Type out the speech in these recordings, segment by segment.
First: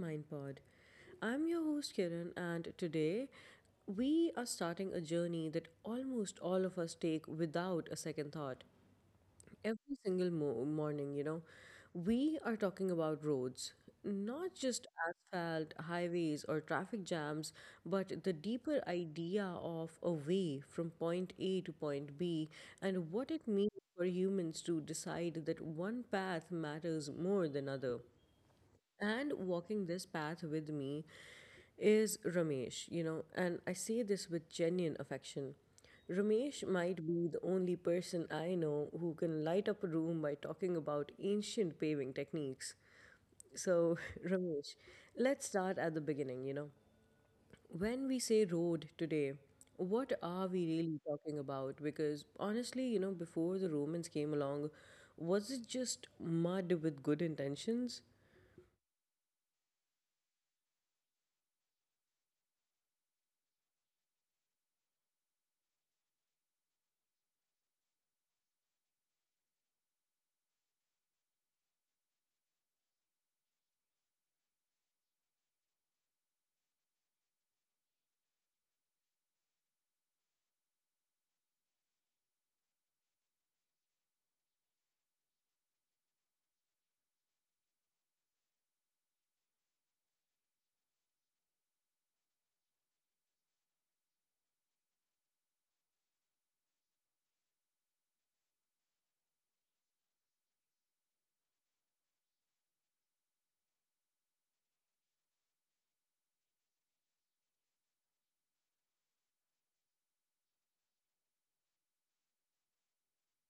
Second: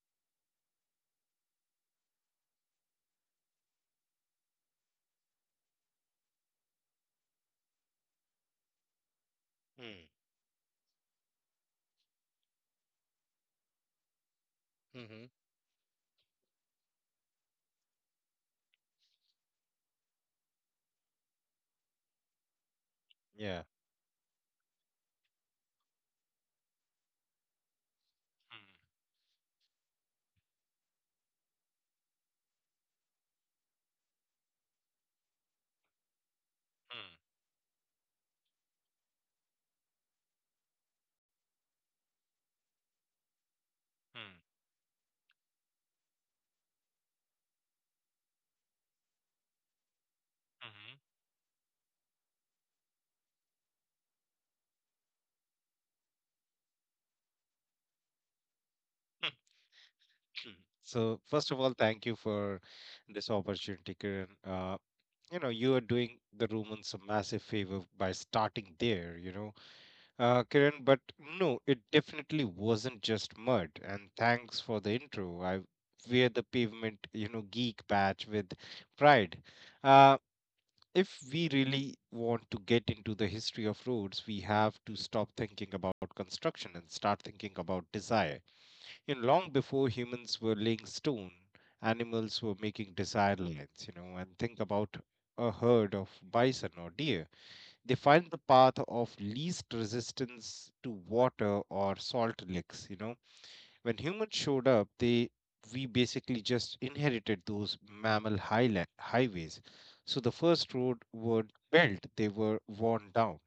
Mind Pod. I'm your host Kiran, and today we are starting a journey that almost all of us take without a second thought every Mm. single morning. We are talking about roads, not just Mhm. asphalt, highways, or traffic jams, but the deeper idea of a way from point A to point B, and what it Yeah. means for humans to decide that one path matters more than other. Mm. And walking this path with me is Ramesh, and I say this with genuine affection. Ramesh might be the only person I know who can light up a room by talking about ancient paving techniques. So, Mm. Mm. Ramesh, let's start at the beginning. When we say road today, what are we Mhm. really talking about? Because honestly, before the Romans came along, was it just mud with good intentions? So first of all, thank you for this opportunity, Kiran. You are doing the Romans a massive favor by starting there, Kiran. But no, it definitely wasn't just mud. And thanks for the intro. I wear the pavement, geek badge with pride. Uh, if we really want to get into the history of roads, we have to stop thinking about construction and start thinking about desire. Long before humans were laying stone, animals were making desire lines, and think about a herd of bison or deer. They find the path of least resistance to water or salt licks. When humans showed up, they we basically just inherited those mammal highways. So the first road were built; they were worn down.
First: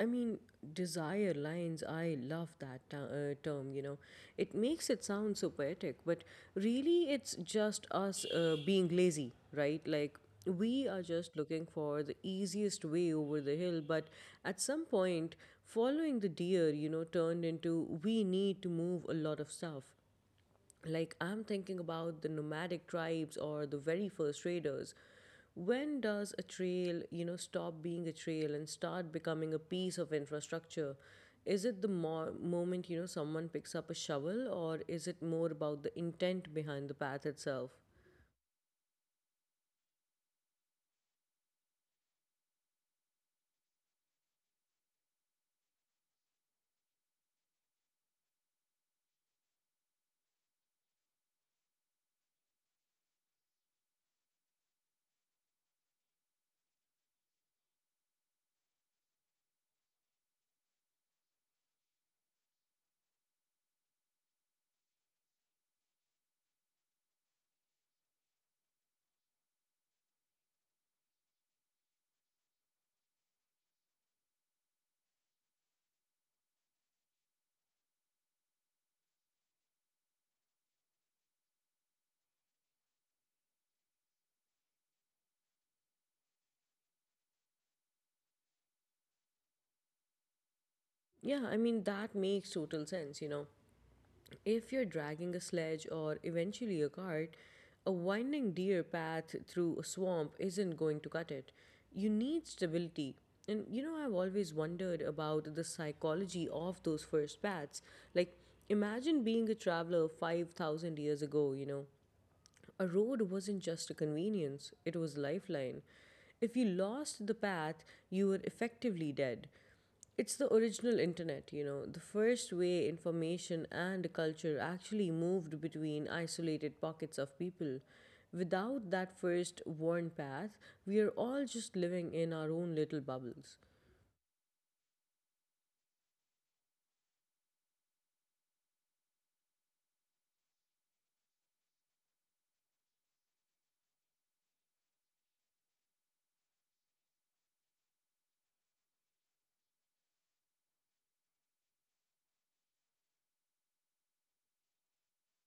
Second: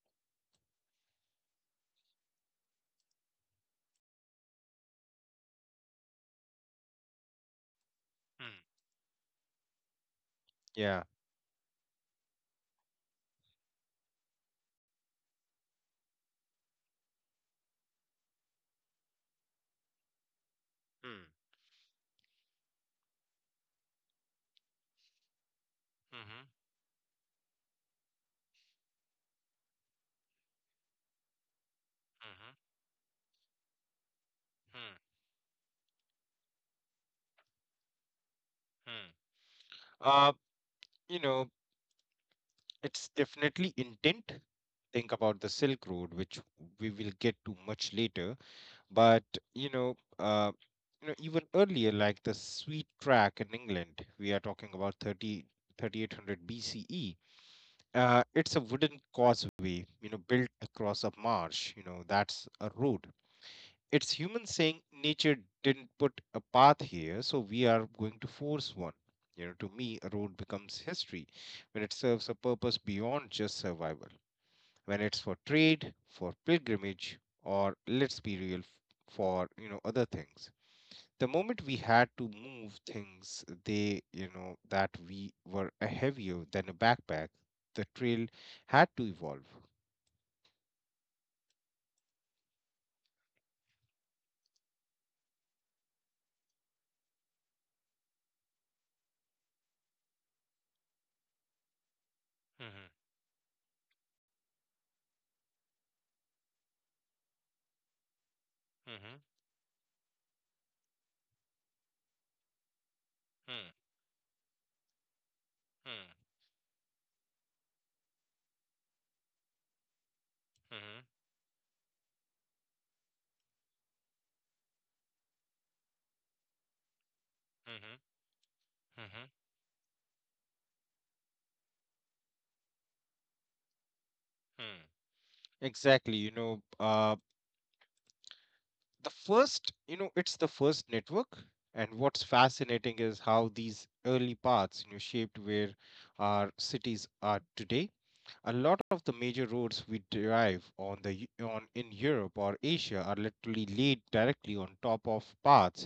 I mean, desire lines, I love that term, you know. It makes it sound so poetic, but really it's just us Hmm. being lazy, right? Like, we are Yeah. just looking for the easiest way over the hill, but at some point, following the deer, turned into we need to move a lot of stuff. Like, I'm Hmm. thinking about the nomadic tribes or the very first raiders. When does a Mhm. trail stop being a trail and start becoming a piece of infrastructure? Is it the moment Mhm. Someone picks up a shovel, or is it Hmm. more about the intent behind the path itself? Hmm. Uh, you know, it's definitely intent. Think about the Silk Road, which we will get to much later. But you know, uh, even earlier, like the Sweet Track in England, we are talking about thirty thirty eight hundred BCE. It's a wooden causeway, built across a marsh. That's a road. It's humans saying nature didn't put a path here, so we are going to force one. To me, a road becomes history when it serves a purpose beyond just survival. When it's for trade, for pilgrimage, or let's be real, for other things. The moment we had to move things, they that we were heavier than a backpack, the trail had to evolve. Yeah, I mean, that makes total sense, you know. If you're dragging a sledge or eventually a cart, a winding deer path through a swamp isn't going to cut it. You need Mhm. stability. And you know, I've always wondered about the psychology of those first paths. Like, Mhm. imagine being a traveler 5,000 years ago, you know, a road wasn't Mm. just a convenience, it was a lifeline. Mm. If you lost the path, you were effectively dead. It's the Mhm. original internet, you know, the first way information and culture actually moved between isolated pockets of people. Mhm. Without that Mhm. first worn path, we are all just living in our own little bubbles. Mm. Exactly. The first you know it's the first network, and what's fascinating is how these early paths shaped where our cities are today. A lot of the major roads we drive on in Europe or Asia are literally laid directly on top of paths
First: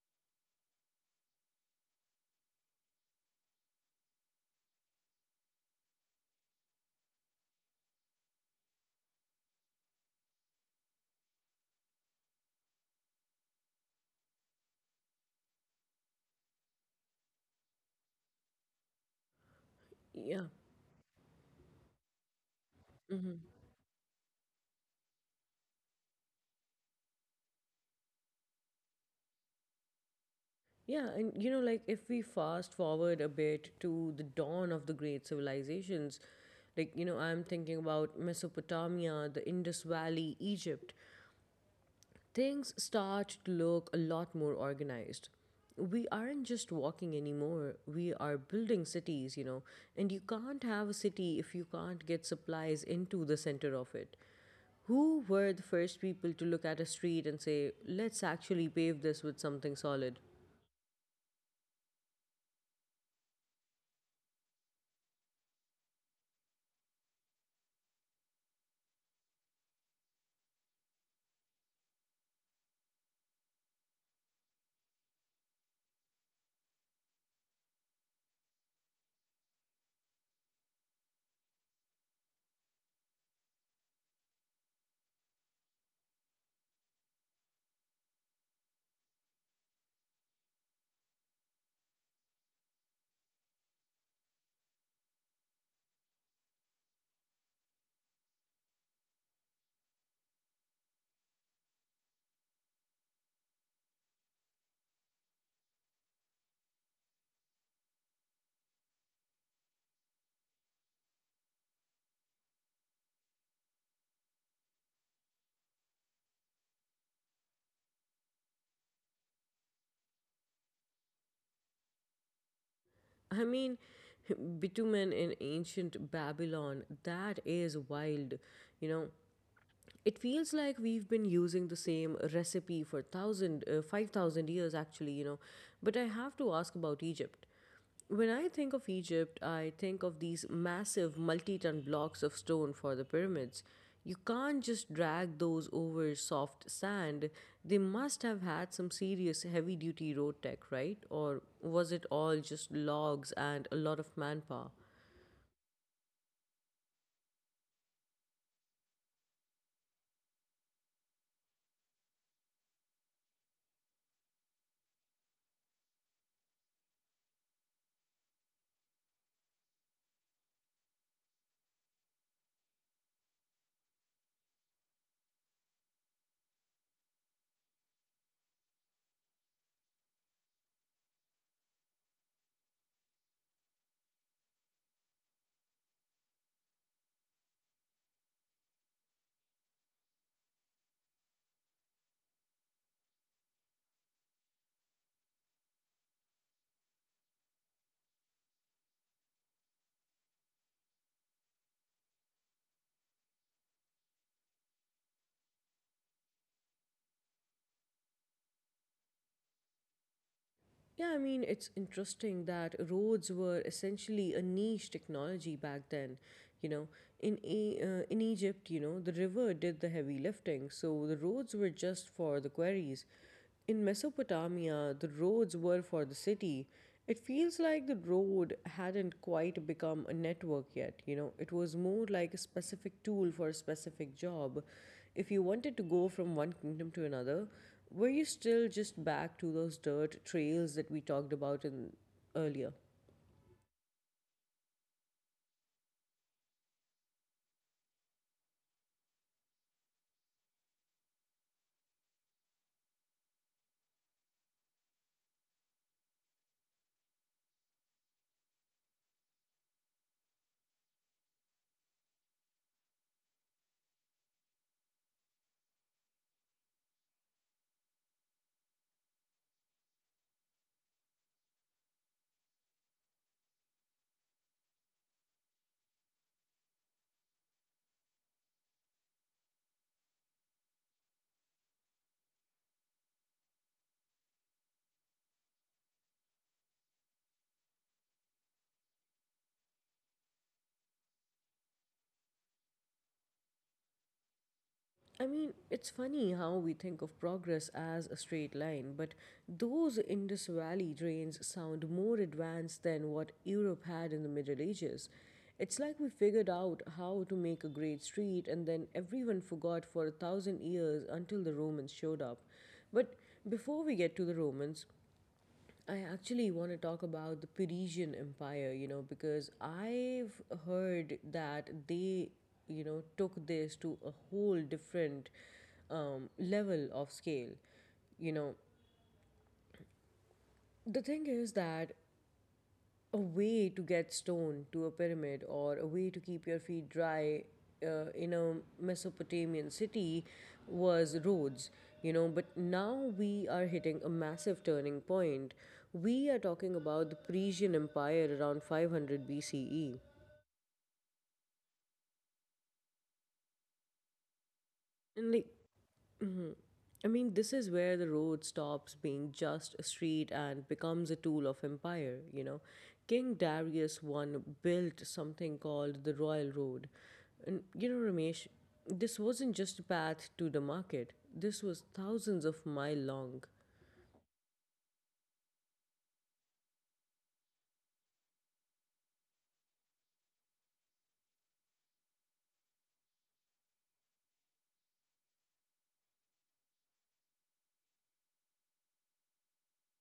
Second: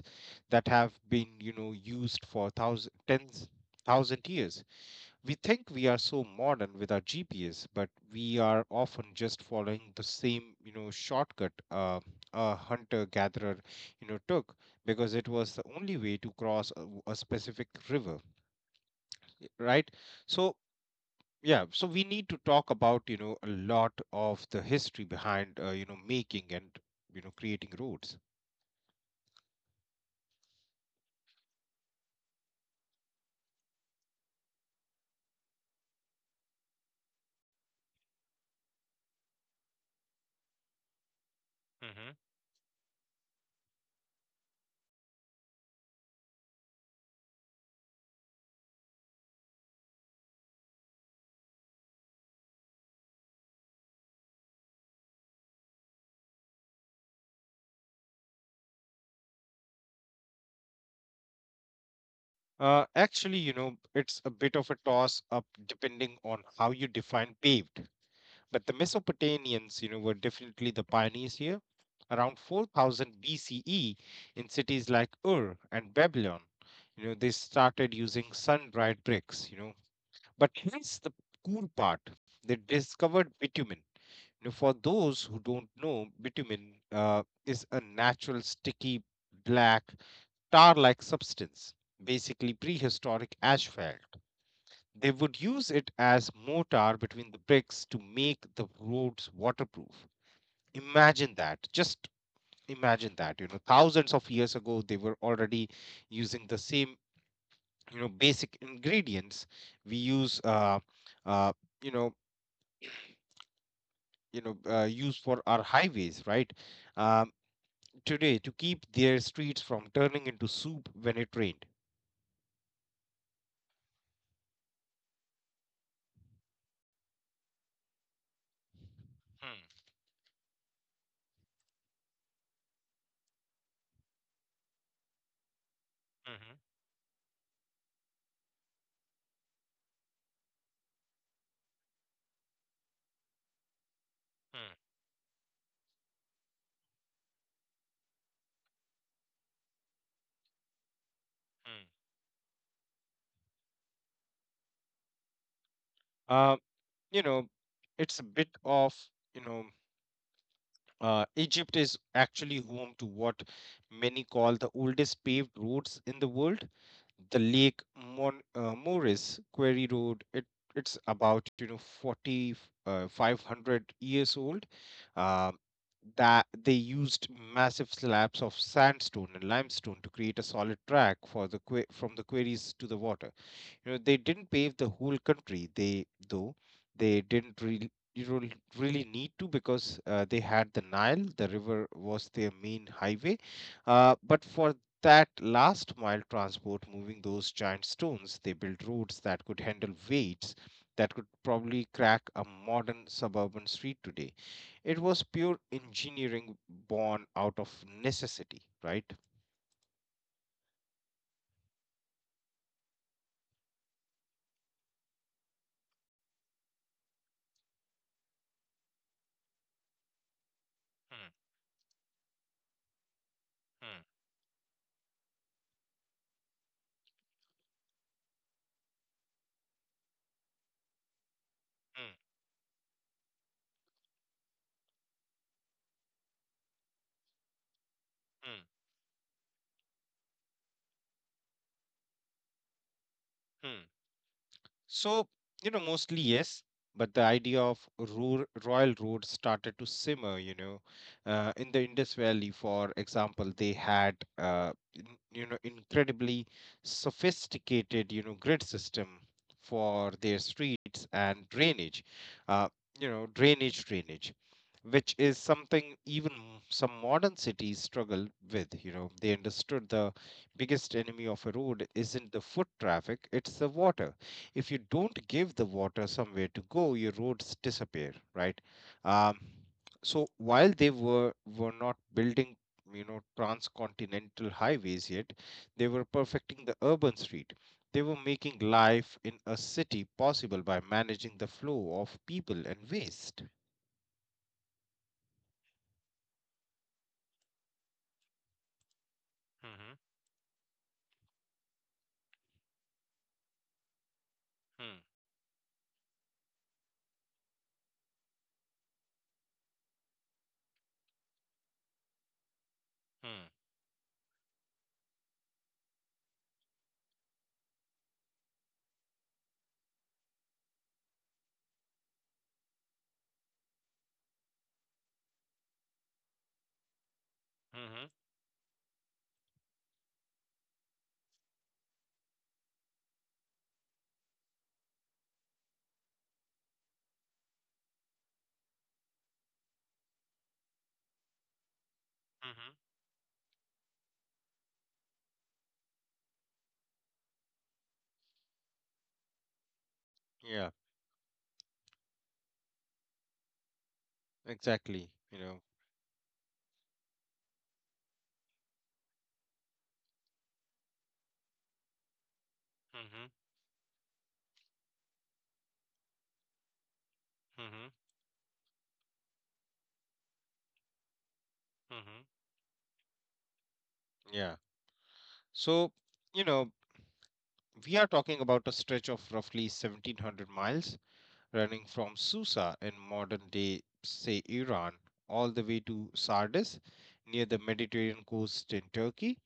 that have been, used for thousands, tens thousand years. We think we are so modern with our GPS, but we are often just following the same, shortcut a hunter-gatherer, took because it was the only way to cross a specific river, right? Yeah. So, yeah, so we need to talk about Mm-hmm. A lot of the history behind, making and creating roads. Yeah, and you know, like if we fast forward a bit to the dawn of the great civilizations, like, you know, I'm thinking about Mesopotamia, the Indus Valley, Egypt, Hmm. things start to look a lot more organized. We aren't just walking anymore, we are building cities, you know, and you can't have a city if you can't get supplies into the center of it. Who were the first people to look at a street and say, let's actually pave this with something solid? Actually, it's a bit of a toss up depending on how you define paved. But the Mesopotamians, were definitely the pioneers here. Around 4000 BCE, in cities like Ur and Babylon, they started using sun-dried bricks. But here's the cool part: they discovered bitumen. For those who don't know, bitumen is a natural sticky black tar-like substance, basically prehistoric asphalt. They would use it as mortar between the bricks to make the roads waterproof. Imagine that. Just imagine that. Thousands of years ago, they were already using the same, basic ingredients we use, uh, you know, you know, use for our highways, right? Um, Today to keep their streets from turning into soup when it rained. I mean, bitumen in ancient Babylon, that is wild, you know. Hmm. It feels like we've been using the same recipe for thousand, 5,000 years, actually, you know. But I have to Mhm. ask about Egypt. When I think of Egypt, I think of these massive multi ton blocks of stone for the pyramids. You can't Hmm. just drag those over soft sand. They must have had some serious heavy duty road tech, right? Or was it all just logs and a lot of manpower? Hmm. You know, it's a bit of you know Egypt is actually home to what many call the oldest paved roads in the world. The Lake Mon Moeris Quarry Road. It's about 40 500 years old. Um, that they used massive slabs of sandstone and limestone to create a solid track for the from the quarries to the water. They didn't pave the whole country. They didn't really really need to because they had the Nile. The river was their main highway. But for that last mile transport, moving those giant stones, they built roads that could handle weights that could probably crack a modern suburban street today. It was pure engineering born out of necessity, right? Yeah, I mean, it's interesting that roads were essentially a niche technology back then. You know, in in Egypt, you know, the river did the heavy lifting, so the Hmm. roads were just for the quarries. In Hmm. Mesopotamia, the roads were for the city. It feels like the road hadn't quite become a network yet, you know. It was more Hmm. like a specific tool for a specific job. If you wanted to go from one kingdom to another, were you Hmm. still just back to those dirt trails that we talked about in earlier? Hmm. So, mostly yes, but the idea of rural, Royal Road started to simmer. In the Indus Valley, for example, they had, in- you know, incredibly sophisticated, grid system for their streets and drainage, uh, drainage. Which is something even some modern cities struggle with. They understood the biggest enemy of a road isn't the foot traffic, it's the water. If you don't give the water somewhere to go, your roads disappear, right? Um, so while they were not building, transcontinental highways yet, they were perfecting the urban street. They were making life in a city possible by managing the flow of people and waste. I mean, it's funny how we think of progress as a straight line, but those Mm-hmm. Indus Valley drains sound more advanced than what Europe had in the Middle Ages. Mm-hmm. It's like we figured out how to make a great street and then everyone forgot for a thousand years until the Romans showed up. But before we get to the Romans, I actually want to talk about the Parisian Empire, you know, because I've heard that they, you know, took this to a whole different level of scale. You Mm-hmm. know, the thing is that a way to get stone to a pyramid or a way to keep your feet dry in a Mesopotamian city was roads, you know. But now Mm-hmm. we are hitting a massive turning point. We are talking about the Persian Empire around 500 BCE. Yeah, And exactly. like Mhm. I mean, this is where the road stops being just a street and becomes a tool of empire, you know. King Mm-hmm. Darius one built something called the Royal Road. And, you know, Mm-hmm. Ramesh, this wasn't just a path to the market, this was thousands of Mm-hmm. mile long. Yeah. So, you know, we are talking about a stretch of roughly 1700 miles running from Susa in modern day, say, Iran, all the way to Sardis near the Mediterranean coast in Turkey.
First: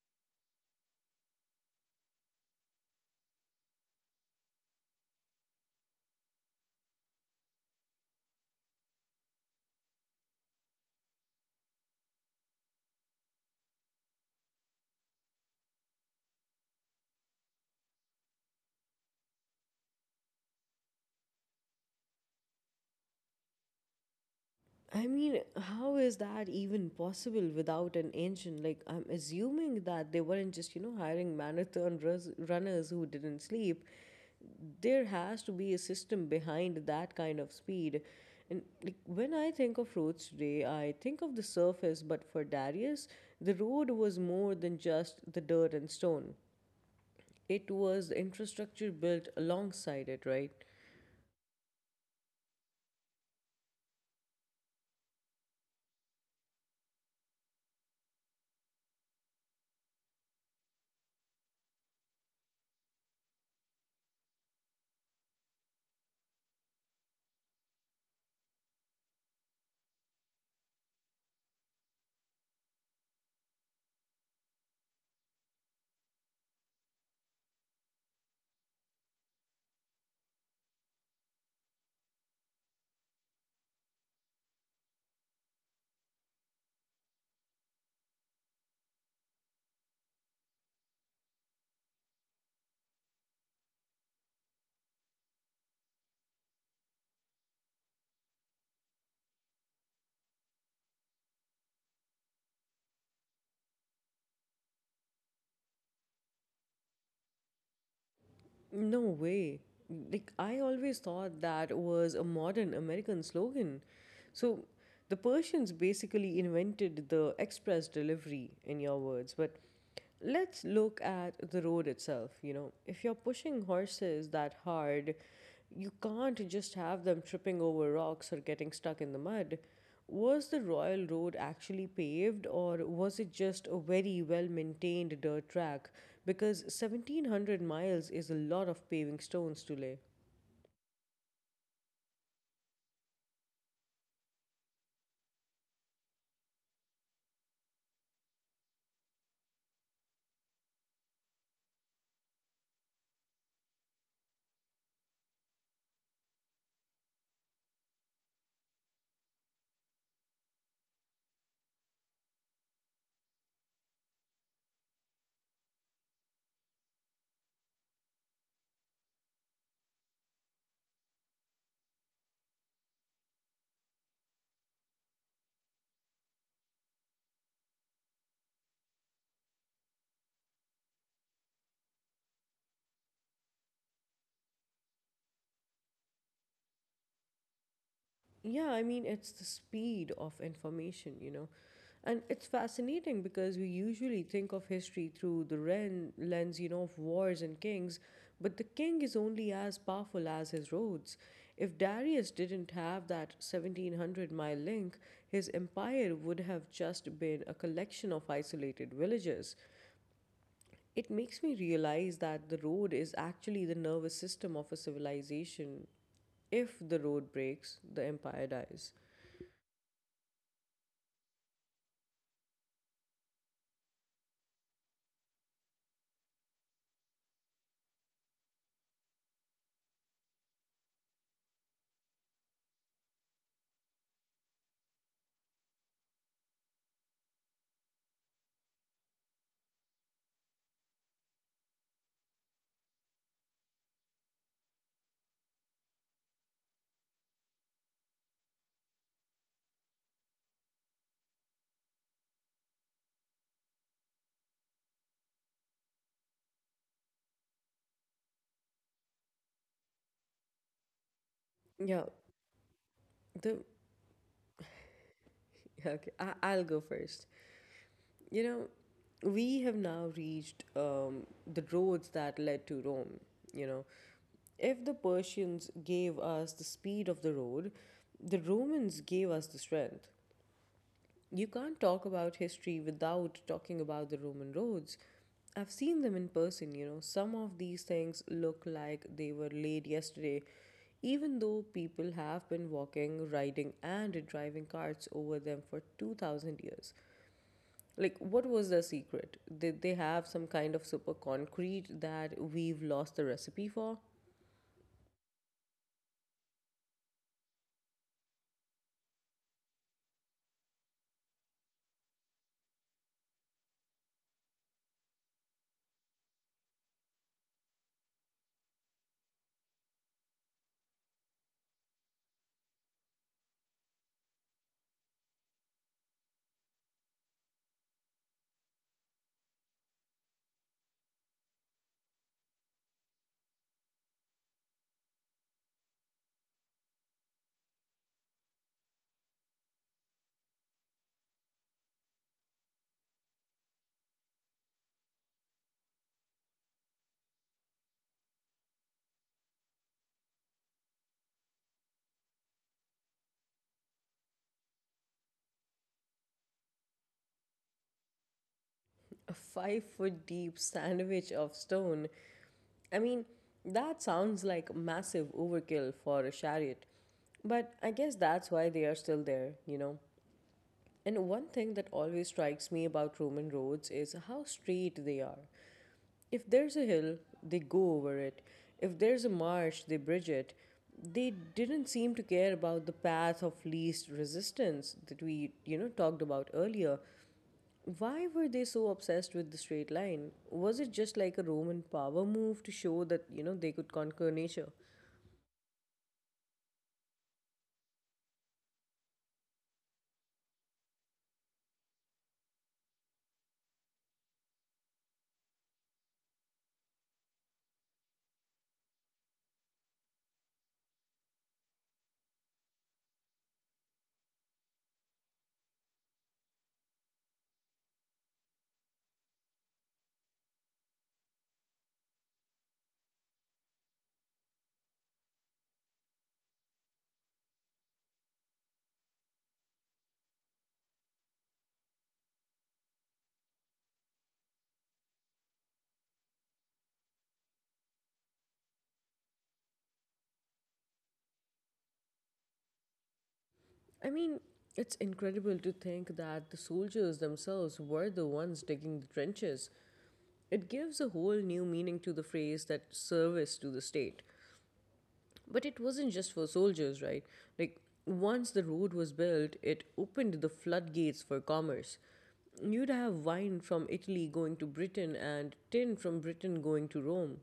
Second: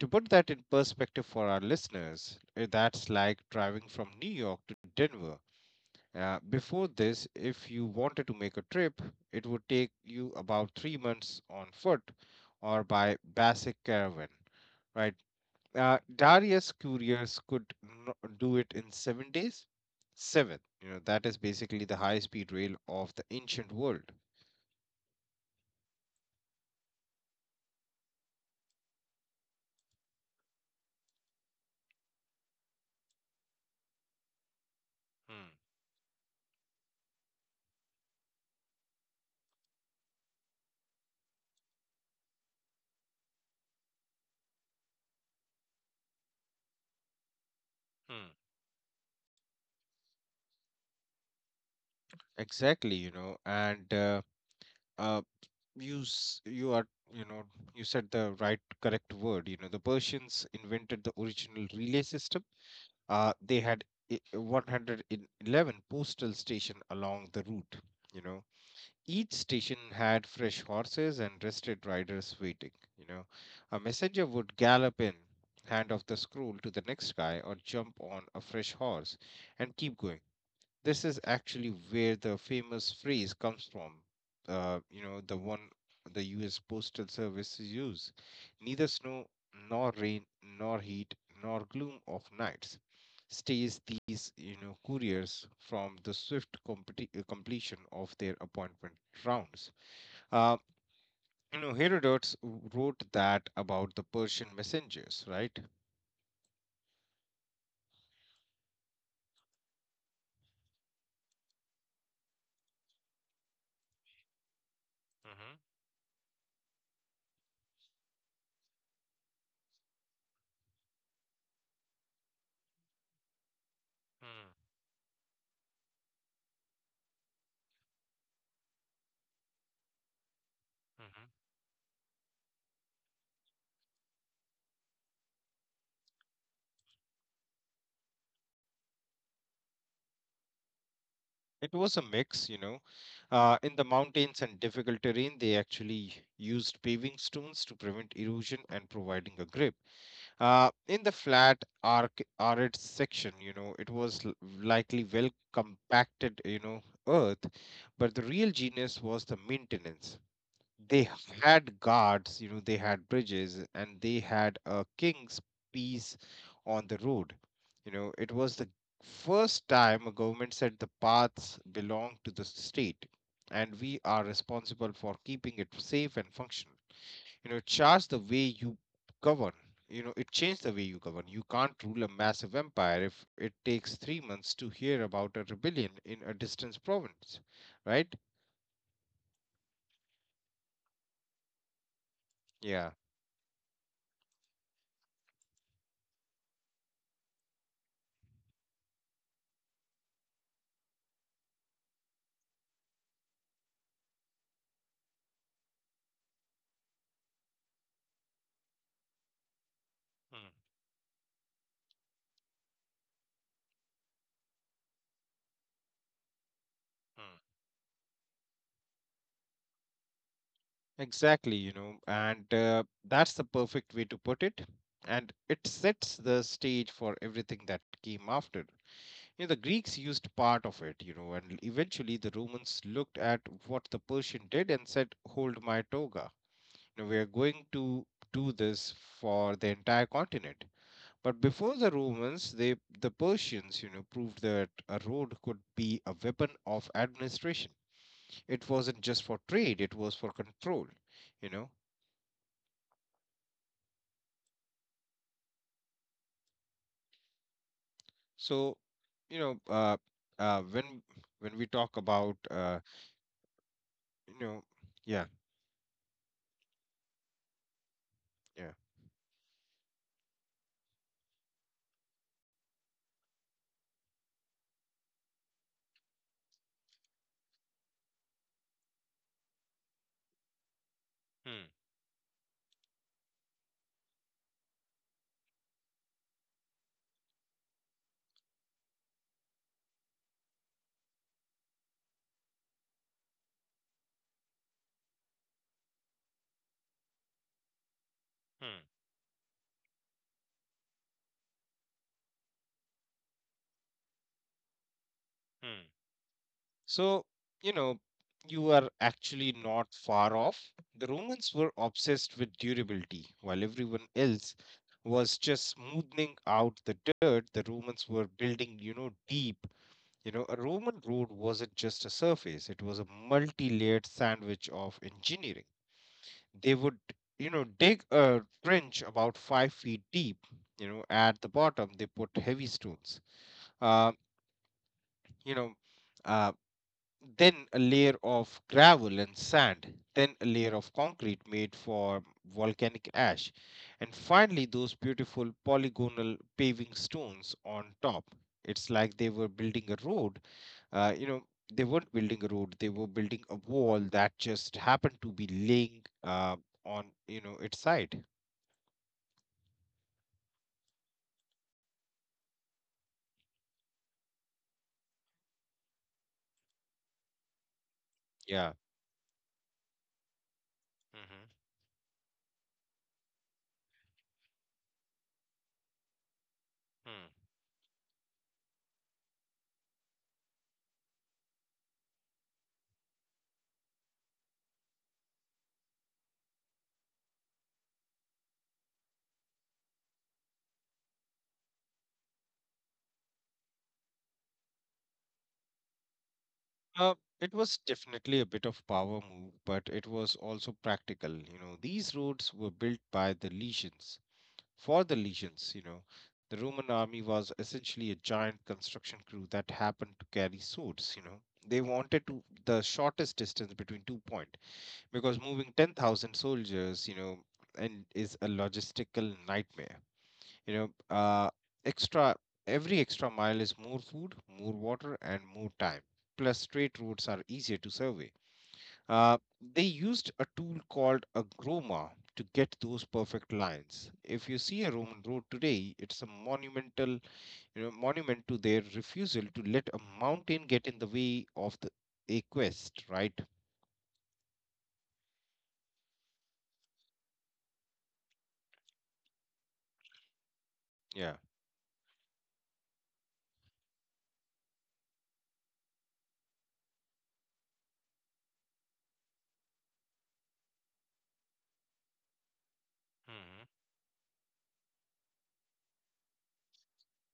To put that in perspective for our listeners, that's like driving from New York to Denver. Before this, if you wanted to make a trip, it would take you about 3 months on foot or by basic caravan. Right. Darius Curious could do it in 7 days. Seven. That is basically the high speed rail of the ancient world. I mean, how is that even possible without an engine? Like, I'm assuming that they weren't just, you know, hiring marathon runners who didn't sleep. There has to Hmm. be a system behind that kind of speed. And like when I think of roads today, I think of the surface, but for Darius, the road was more than just the dirt and stone. It was the Hmm. infrastructure built alongside it, right? Exactly, and uh, you are you know you said the right correct word. The Persians invented the original relay system. They had 111 postal station along the route. You know, Each station had fresh horses and rested riders waiting. You know, a messenger would gallop in, hand off the scroll to the next guy, or jump on a fresh horse and keep going. This is actually where the famous phrase comes from. The one the U.S. Postal Service use. Neither snow, nor rain, nor heat, nor gloom of nights stays these, couriers from the swift completion of their appointment rounds. Uh, Herodotus wrote that about the Persian messengers, right? No way. Like, I always thought that was a modern American slogan. So, the Persians Mm-hmm. basically invented the express delivery, in your words, but let's look at the road itself. You know, if you're pushing horses that hard, you can't just have them tripping over rocks or getting stuck in the mud. Was the Royal Road actually Mm-hmm. paved, or was it just a very well maintained dirt track? Because 1700 miles is a lot of paving stones to lay. It was a mix. In the mountains and difficult terrain, they actually used paving stones to prevent erosion and providing a grip. In the flat, arid section, it was likely well compacted, earth. But the real genius was the maintenance. They had guards, they had bridges, and they had a king's piece on the road. It was the first time a government said the paths belong to the state, and we are responsible for keeping it safe and functional. Charge the way you govern. It changed the way you govern. You can't rule a massive empire if it takes 3 months to hear about a rebellion in a distant province, Yeah, right? I mean, it's the speed of information, you know. And it's fascinating Yeah. because we usually think of history through the lens, you know, of wars and kings, but the king is only as powerful as his roads. If Darius didn't have that 1700 mile link, his empire would have just been a collection of isolated villages. Hmm. It makes me realize that the road is actually the nervous system of a civilization. If the Hmm. road breaks, the empire dies. Exactly, and that's the perfect way to put it. And it sets the stage for everything that came after. The Greeks used part of it, and eventually the Romans looked at what the Persian did and said, "Hold my toga." We are going to do this for the entire continent. But before the Romans, the Persians, proved that a road could be a weapon of administration. It wasn't just for trade, it was for control, you know So, you know, uh, when we talk Yeah. about, The you know, yeah, okay, I'll go first. You know, yeah. we have now reached the roads that led to Rome. You know, if the Persians gave us the speed of the road, the Romans gave us the strength. You can't Hmm. talk about history without talking about the Roman roads. I've seen them in person, you know. Some of these things look like they were laid yesterday, even though people have been walking, riding, and driving carts over them for 2000 years. Like, what was their Hmm. secret? Did they have some kind of super concrete that we've lost the recipe for? Hmm. So, you know, you are actually not far off. The Romans were obsessed with durability, while everyone else was just smoothing out the dirt. The Romans were building, deep. A Roman road wasn't just a surface, it was a multi layered sandwich of engineering. They would, dig a trench about 5 feet deep. At the bottom they put heavy stones, uh, you know uh, then a layer of gravel and sand, then a layer of concrete made for volcanic ash, and finally those beautiful polygonal paving stones on top. It's like they were building a road uh, you know they weren't building a road, they were building a wall that just happened to be laying, on its side. A 5 foot deep sandwich of stone. I mean, that sounds like massive overkill for a chariot. But I guess that's why they Yeah. are still there, you know? And one Mm-hmm. thing that always strikes me about Roman roads is how straight they are. If there's a hill, Hmm. they go over it. If there's a marsh, they bridge it. They didn't seem to care about the path of least resistance that we, you know, talked about earlier. Why were they so obsessed with the straight line? Was it just like a Roman power move to show that, you know, they could conquer nature? Uh, it was definitely a bit of power move, but it was also practical. These roads were built by the legions for the legions. The Roman army was essentially a giant construction crew that happened to carry swords. You know, they wanted to the shortest distance between two point because moving 10,000 soldiers, and is a logistical nightmare. you know uh, extra Every extra mile is more food, more water, and more time. Plus, straight roads are easier to survey. uh, they used a tool called a groma to get those perfect lines. If you see a Roman road today, it's a monumental, monument to their refusal to let a mountain get in the way of the a quest, right? I mean, it's incredible to think that the soldiers themselves were the ones digging the trenches. It gives a whole Yeah. new meaning to the phrase that service to the state. But it wasn't just for soldiers, right? Like, once the road was built, it opened the floodgates for commerce. You'd have wine Hmm. from Italy going to Britain and tin from Britain going to Rome.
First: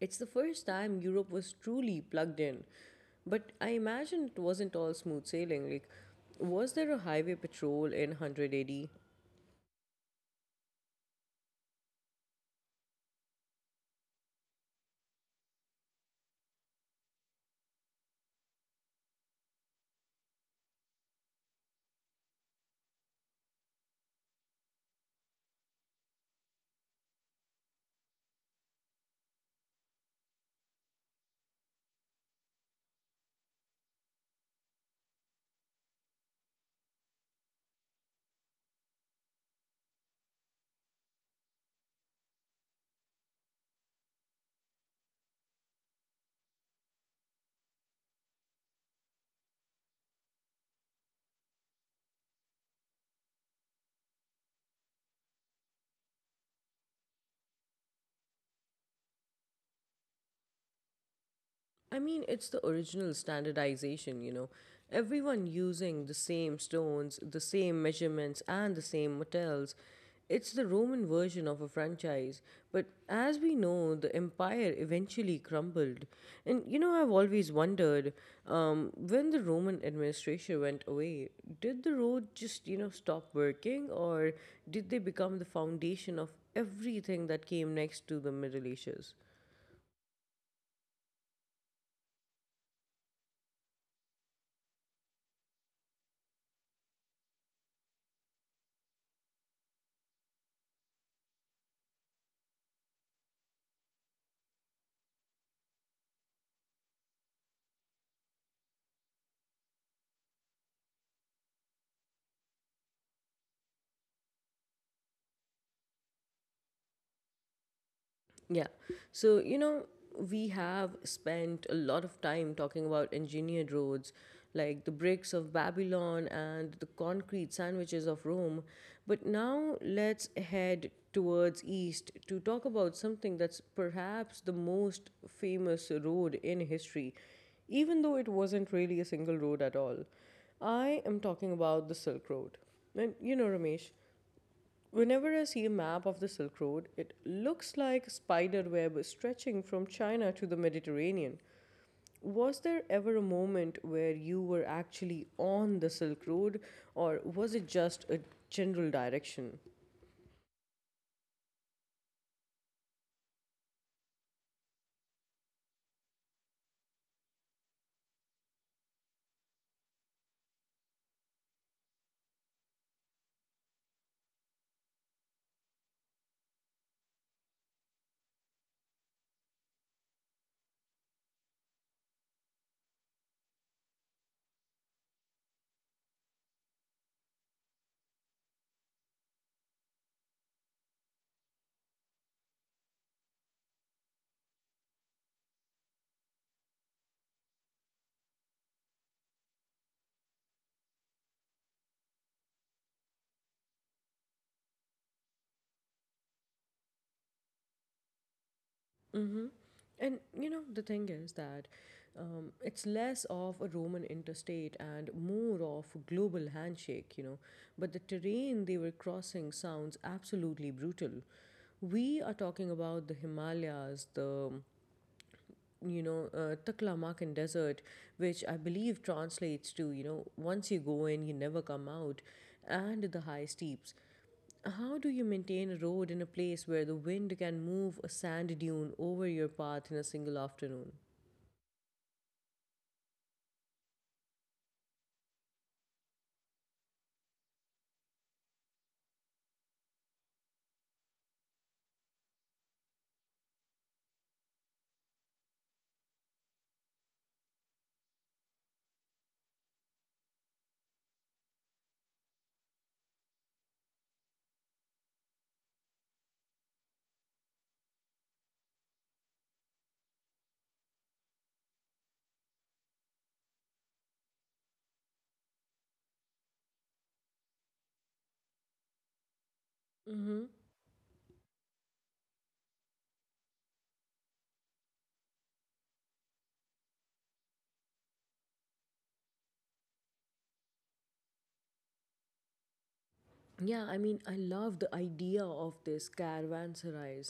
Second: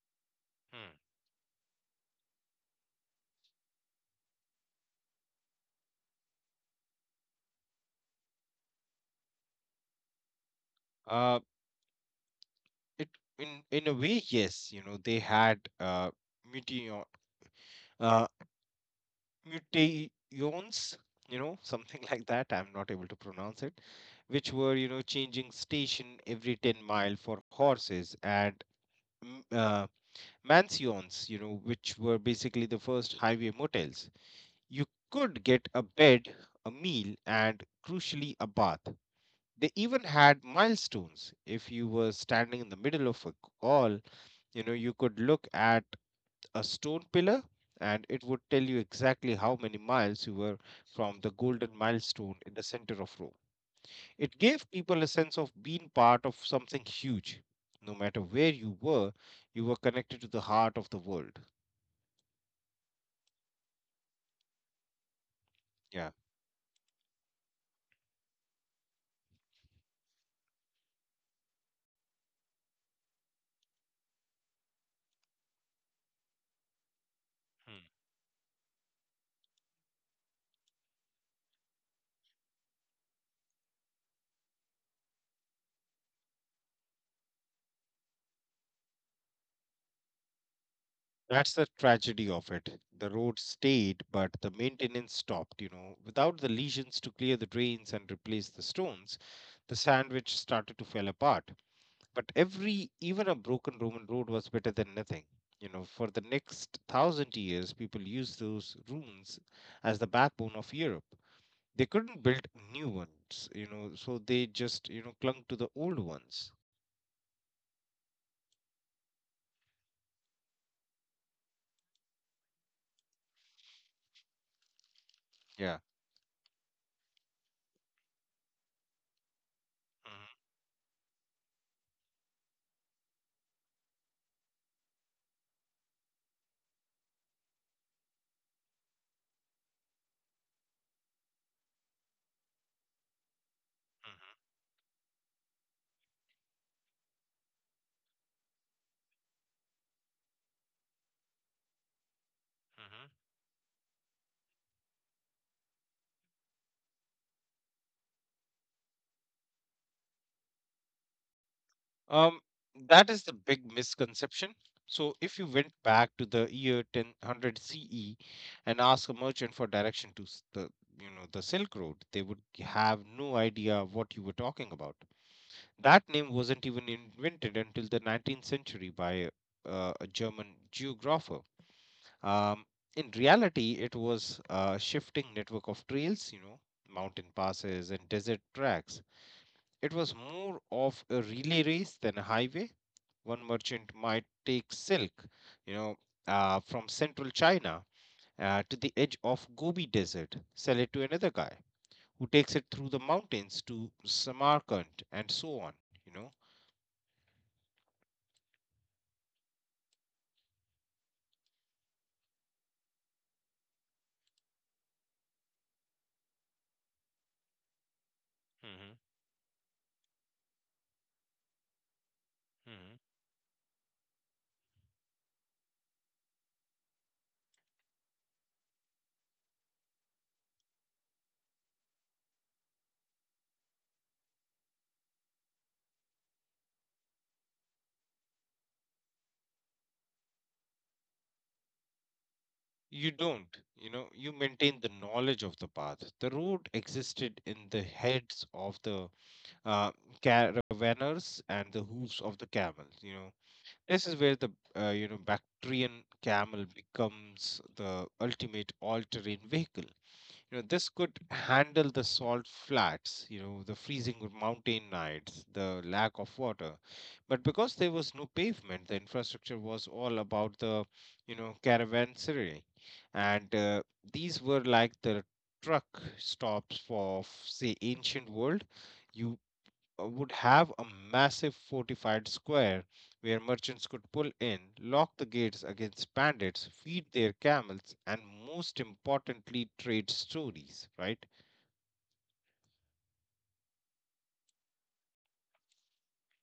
It's the first Hmm. time Europe was truly plugged in. But I imagine it wasn't all smooth sailing. Like, was there a highway patrol in 100 AD? uh, it In a way, yes. You know, they had meteor, uh, mutations, you know, something like that. I'm not able to pronounce it, which were, you know, changing station every 10 mile for horses, and m- uh, mansions, you know, which were basically the first highway motels. You could get a bed, a meal, and crucially, a bath. They even had milestones. If you were standing in the middle of a hall, you know, you could look at a stone pillar, and it would tell you exactly how many miles you were from the golden milestone in the center of Rome. It gave people a sense of being part of something huge. No matter where you were connected to the heart of the world. I mean, it's the original standardization, you know. Everyone Yeah. using the same stones, the same measurements, and the same metals. It's the Roman version of a franchise. But as we know, the empire eventually crumbled. And, you know, I've always Hmm. wondered when the Roman administration went away, did the road just, you know, stop working, or did they become the foundation of everything that came next to the Middle Ages? That's the tragedy of it. The road stayed, but the maintenance stopped, you know. Without the legions to clear the drains and replace the stones, the sandwich started to fall apart. But even a broken Roman road was better than nothing. You know, for the next 1,000 years, people used those ruins as the backbone of Europe. They couldn't build new ones, you know, so they just, clung to the old ones. Yeah. So, you know, we have spent a lot of time talking about engineered roads, like the bricks of Yeah. Babylon and the concrete sandwiches of Rome. But now let's Mhm, head towards east to talk about something that's perhaps the most famous road in history, even though it wasn't really a single road at all. I am talking about the Silk Road. And you know, Ramesh, whenever I see a map of the Silk Road, it looks like a spider web stretching from China to the Mediterranean. Was there ever a mhm. moment where you were actually on the Silk Road, or was it just a general direction? Um, that is the big misconception. So, if you went back to the year 1000 CE and asked a merchant for direction to you know, the Silk Road, they would have no idea what you were talking about. That name wasn't even invented until the 19th century by a German geographer. Um, in reality, it was a shifting network of trails, you know, mountain passes and desert tracks. It was more of a relay race than a highway. One merchant might take silk, you know, from central China to the edge of Gobi Desert, sell it to another guy who takes it through the mountains to Samarkand, and so on, you know. And you know, the thing is that it's less of a Roman interstate and more of a global handshake, you know. But the terrain they were crossing Hmm. sounds absolutely brutal. We are talking about the Himalayas, the Taklamakan Desert, which I believe translates to, you know, once you go in, you never come out, and the high steeps. How do you maintain a road in a place where the wind can move a sand dune over your path in a single afternoon? You don't, you know, you maintain the knowledge of the path. The road existed in the heads of the uh, caravanners and the hooves of the camels. You know, this is where the you know Bactrian camel becomes the ultimate all-terrain vehicle. You know, this could handle the salt flats, you know, the freezing mountain nights, the lack of water. But because there was no pavement, the infrastructure was all about you know, caravanserai. And these were like the truck stops for, say, ancient world. You Mm-hmm. Would have a massive fortified square where merchants could pull in, lock the gates against bandits, feed their camels, and most importantly, trade stories, right? Yeah, I mean, I love the idea of this caravanserais.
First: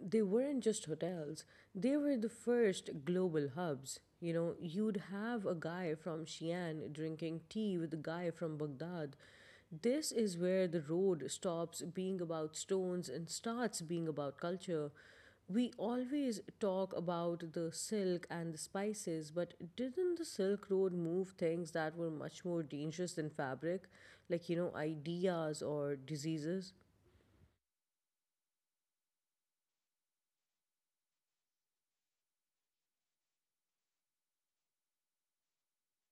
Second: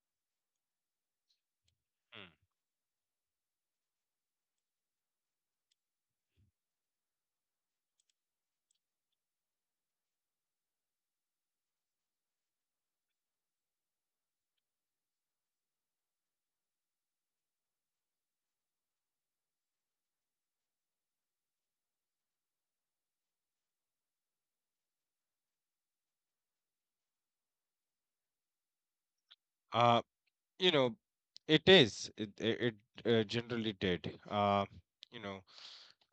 They weren't just hotels, they were the Hmm. first global hubs. You know, you'd have a guy from Xi'an drinking tea with a guy from Baghdad. This is where the road stops being about stones and starts being about culture. We always talk about the silk and the spices, but didn't the Silk Road move things that were much more dangerous than fabric, like, you know, ideas or diseases? Uh, you know, it is. It generally did. You know,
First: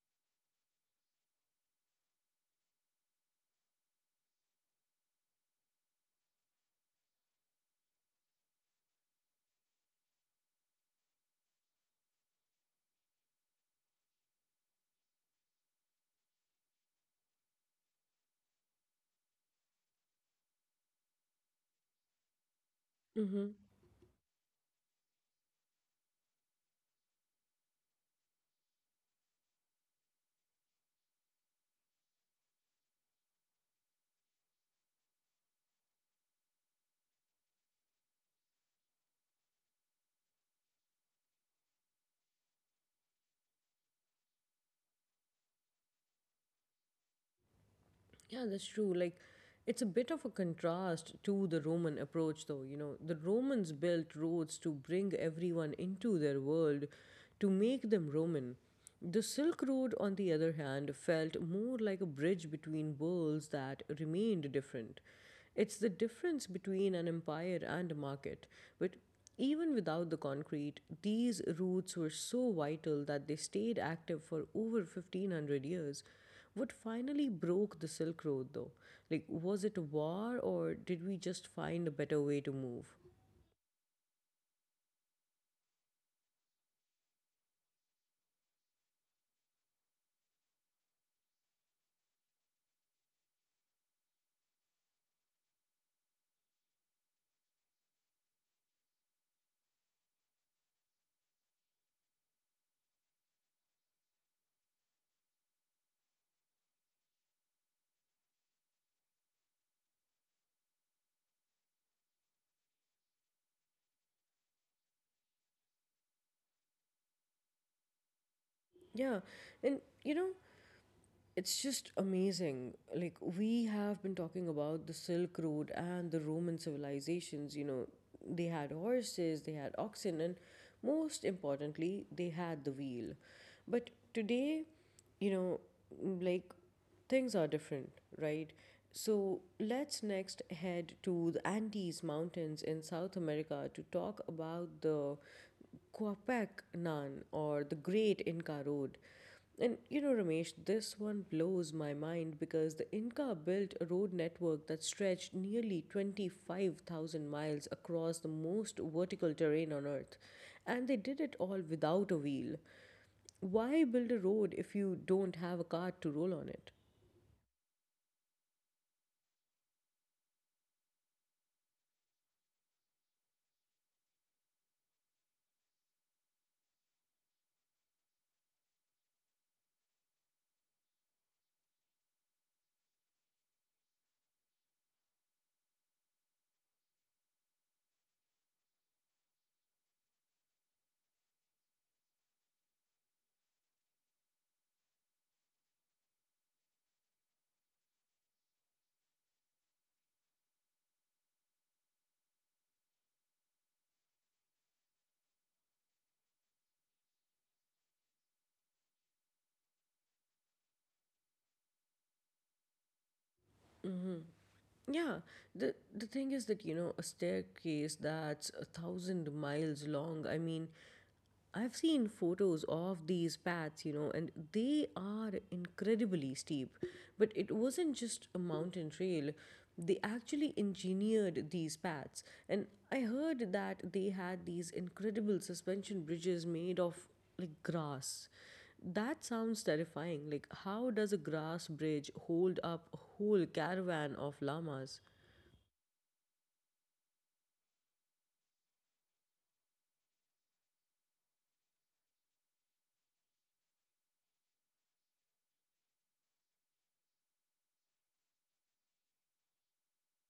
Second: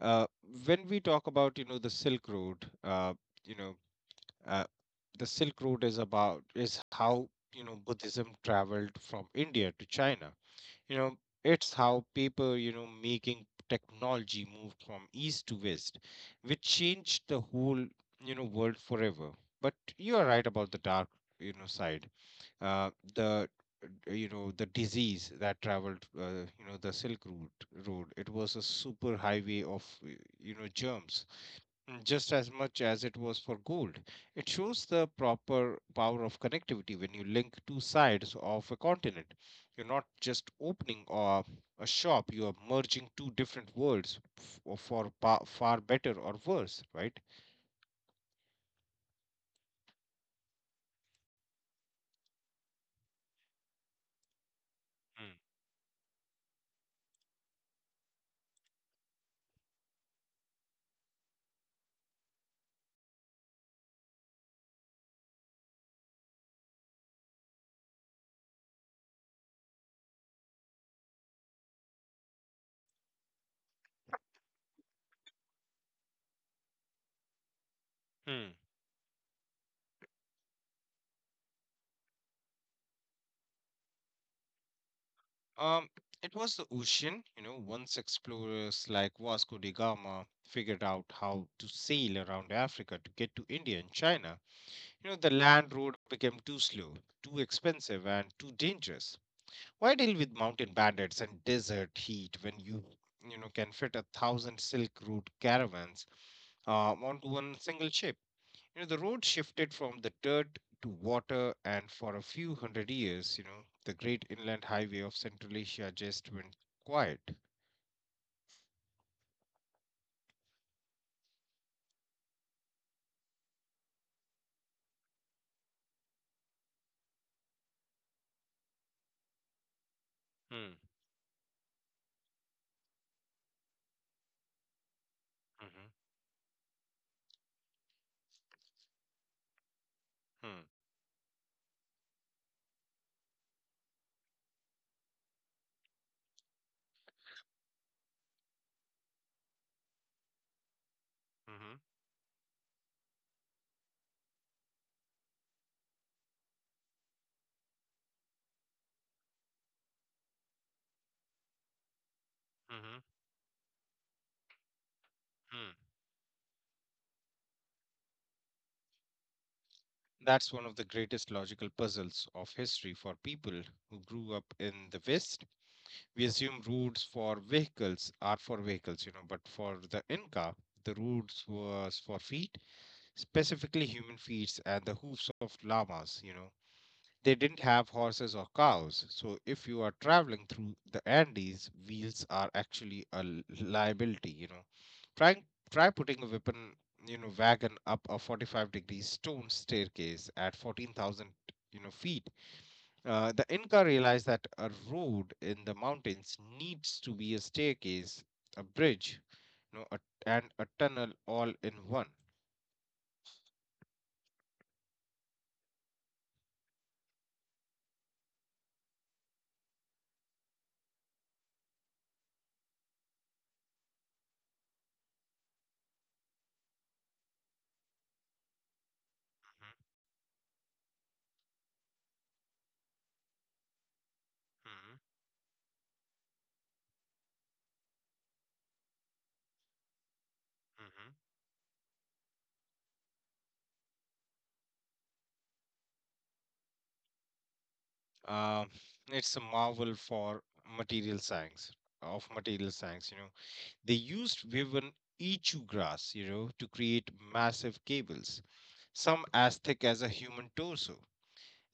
uh, when we talk about, you know, the Silk Road, you know, uh, the Silk Road is is how, you know, Buddhism traveled from India to China. you know it's how paper, you know, making technology moved from east to west, which changed the whole, you know, world forever. But you are right about the dark, you know, side. The You know, the disease that traveled, you know, the silk route road, it was a super highway of, you know, germs, mm, just as much as it was for gold. It shows the proper power of connectivity when you link two sides of a continent. You're not just opening a shop, you are merging two different worlds for far better or worse, right? Yeah, that's true. Like, it's a bit of a contrast to the Roman approach, though. You know, the Romans built roads to bring Hmm. everyone into their world, to make them Roman. The Silk Road, on the other hand, felt more like a bridge between worlds that remained different. It's the difference between an empire and a market. But even without the concrete, these routes were so vital that they stayed active for over 1500 years. What finally broke the Hmm. Silk Road, though? Like, was it a war, or did we just find a better way to move? Um, it was the ocean, you know, once explorers like Vasco da Gama figured out how to sail around Africa to get to India and China. You know, the land road became too slow, too expensive, and too dangerous. Why deal with mountain bandits and desert heat when you know, can fit 1,000 Silk Road caravans onto one single ship? You know, the road shifted from the dirt to water, and for a few hundred years, you know, the great inland highway of Central Asia just went quiet. Yeah, and you know, it's just amazing. Like, we have been talking about the Silk Road and the Roman civilizations, you know, they had horses, they had Hmm. oxen, and most importantly, they had the wheel. But today, Hmm. you know, like, things are different, right? So Hmm. let's next head to the Andes Mountains in South America to talk about the Quapac Nan or the Great Inca Road. And you know, Ramesh, Hmm. this one blows my mind because the Inca built a road network that stretched nearly 25,000 miles across the most vertical terrain on Earth. And they did it all without a Hmm. wheel. Why build a road if Hmm. you don't have a cart to roll on it? That's one of the greatest logical puzzles of history. For people who grew up in the West, we assume routes for vehicles are for vehicles, you know, but for the Inca, the routes was for feet, specifically human feet and the hoofs of llamas, you know. They didn't have horses or cows, so if you are traveling through the Andes, wheels are actually a liability, you know. Try, try putting a wagon up a 45-degree stone staircase at 14,000, you know, feet. The Inca realized that a road in the mountains needs to be a staircase, a bridge, you know, a, and a tunnel all in one. Yeah, the thing is that, you know, a staircase that's a thousand miles long. I mean, I've seen photos of these paths, you know, and they are incredibly steep. But it wasn't just a mountain trail, they actually engineered these paths. And I heard Mhm, that they had these incredible suspension bridges made of like grass. That sounds mhm, terrifying. Like, how does a grass bridge hold up a whole caravan of llamas? mhm. It's a marvel for material science, material science, you know. They used woven ichu grass, you know, to create massive cables, some as thick as a human torso.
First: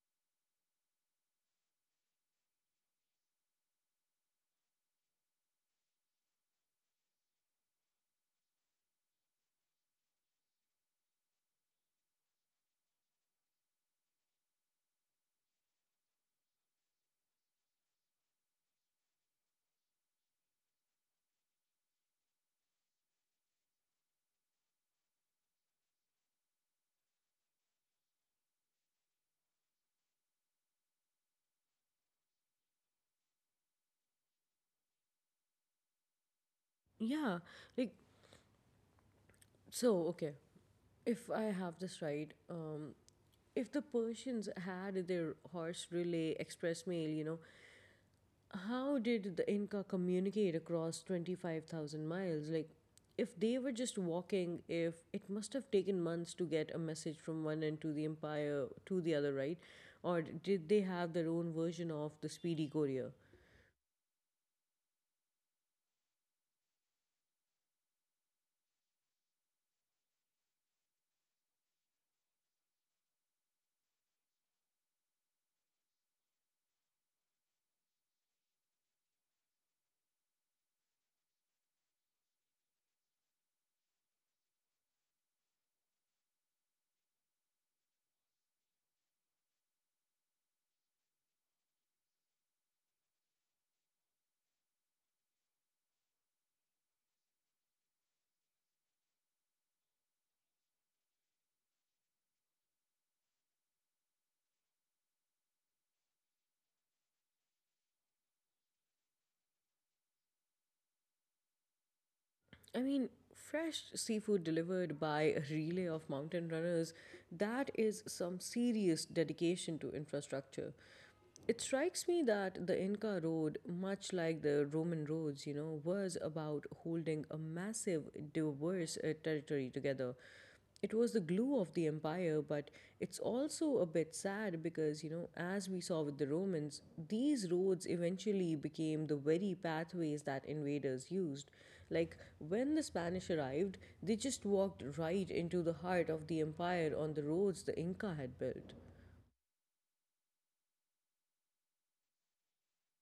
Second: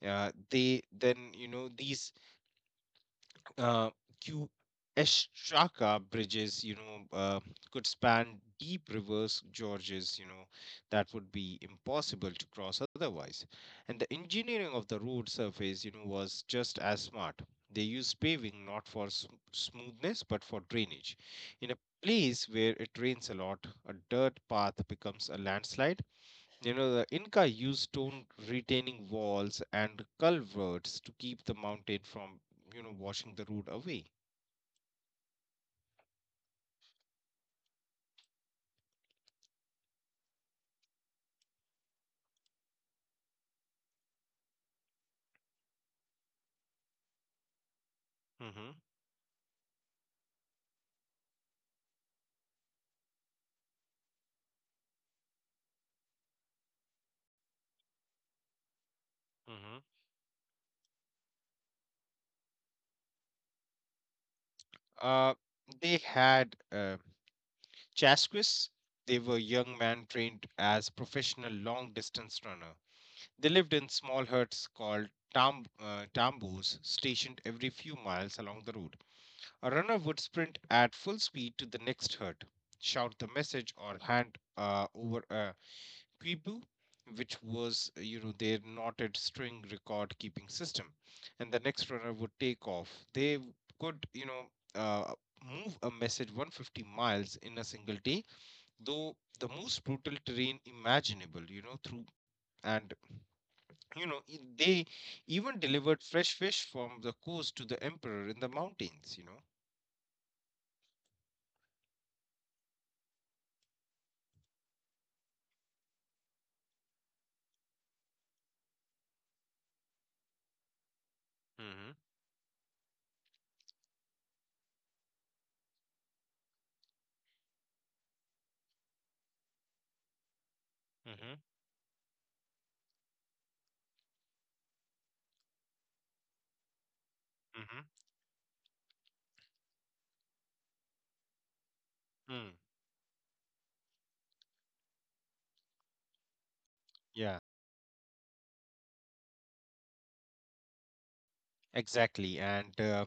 They then, you know, these uh, Kueshaka bridges, could span deep rivers, gorges, you know, that would be impossible to cross otherwise. And the engineering of the road surface, you know, was just as smart. They used paving not for smoothness but for drainage. In a place where it rains a lot, a dirt path becomes a landslide. You know, the Inca used stone retaining walls and culverts to keep the mountain from, you know, washing the road away. Yeah, like, so okay. If I have this right, if the Persians had their horse relay express mail, you know, how Hmm. did the Inca communicate across 25,000 miles? Like, if they were just walking, if it must have taken months to get a message from one end to the empire to the other, right? Or Hmm. did they have their own version of the speedy courier? Uh, they had Chasquis. They were young men trained as professional long distance runner. They lived in small huts called tambos, stationed every few miles along the road. A runner would sprint at full speed to the next herd, shout the message, or hand over a quipu, which was, you know, their knotted string record keeping system, and the next runner would take off. They could, you know, uh, move a message 150 miles in a single day, though the most brutal terrain imaginable. You know through and you know e- they even delivered fresh fish from the coast to the emperor in the mountains. You know. I mean, fresh seafood delivered by a relay of mountain runners, that is some serious dedication to infrastructure. It strikes me Mm-hmm. that the Inca Road, much like the Roman roads, you know, was about holding a massive, diverse territory together. It was the glue of Mm-hmm. the empire, but it's also a bit sad because, you know, as we saw with the Romans, these roads Mm-hmm. eventually became the very pathways that invaders used. Like, Mm. when the Spanish arrived, they just walked right into the heart of the empire on the Yeah, roads the Inca had built. exactly. And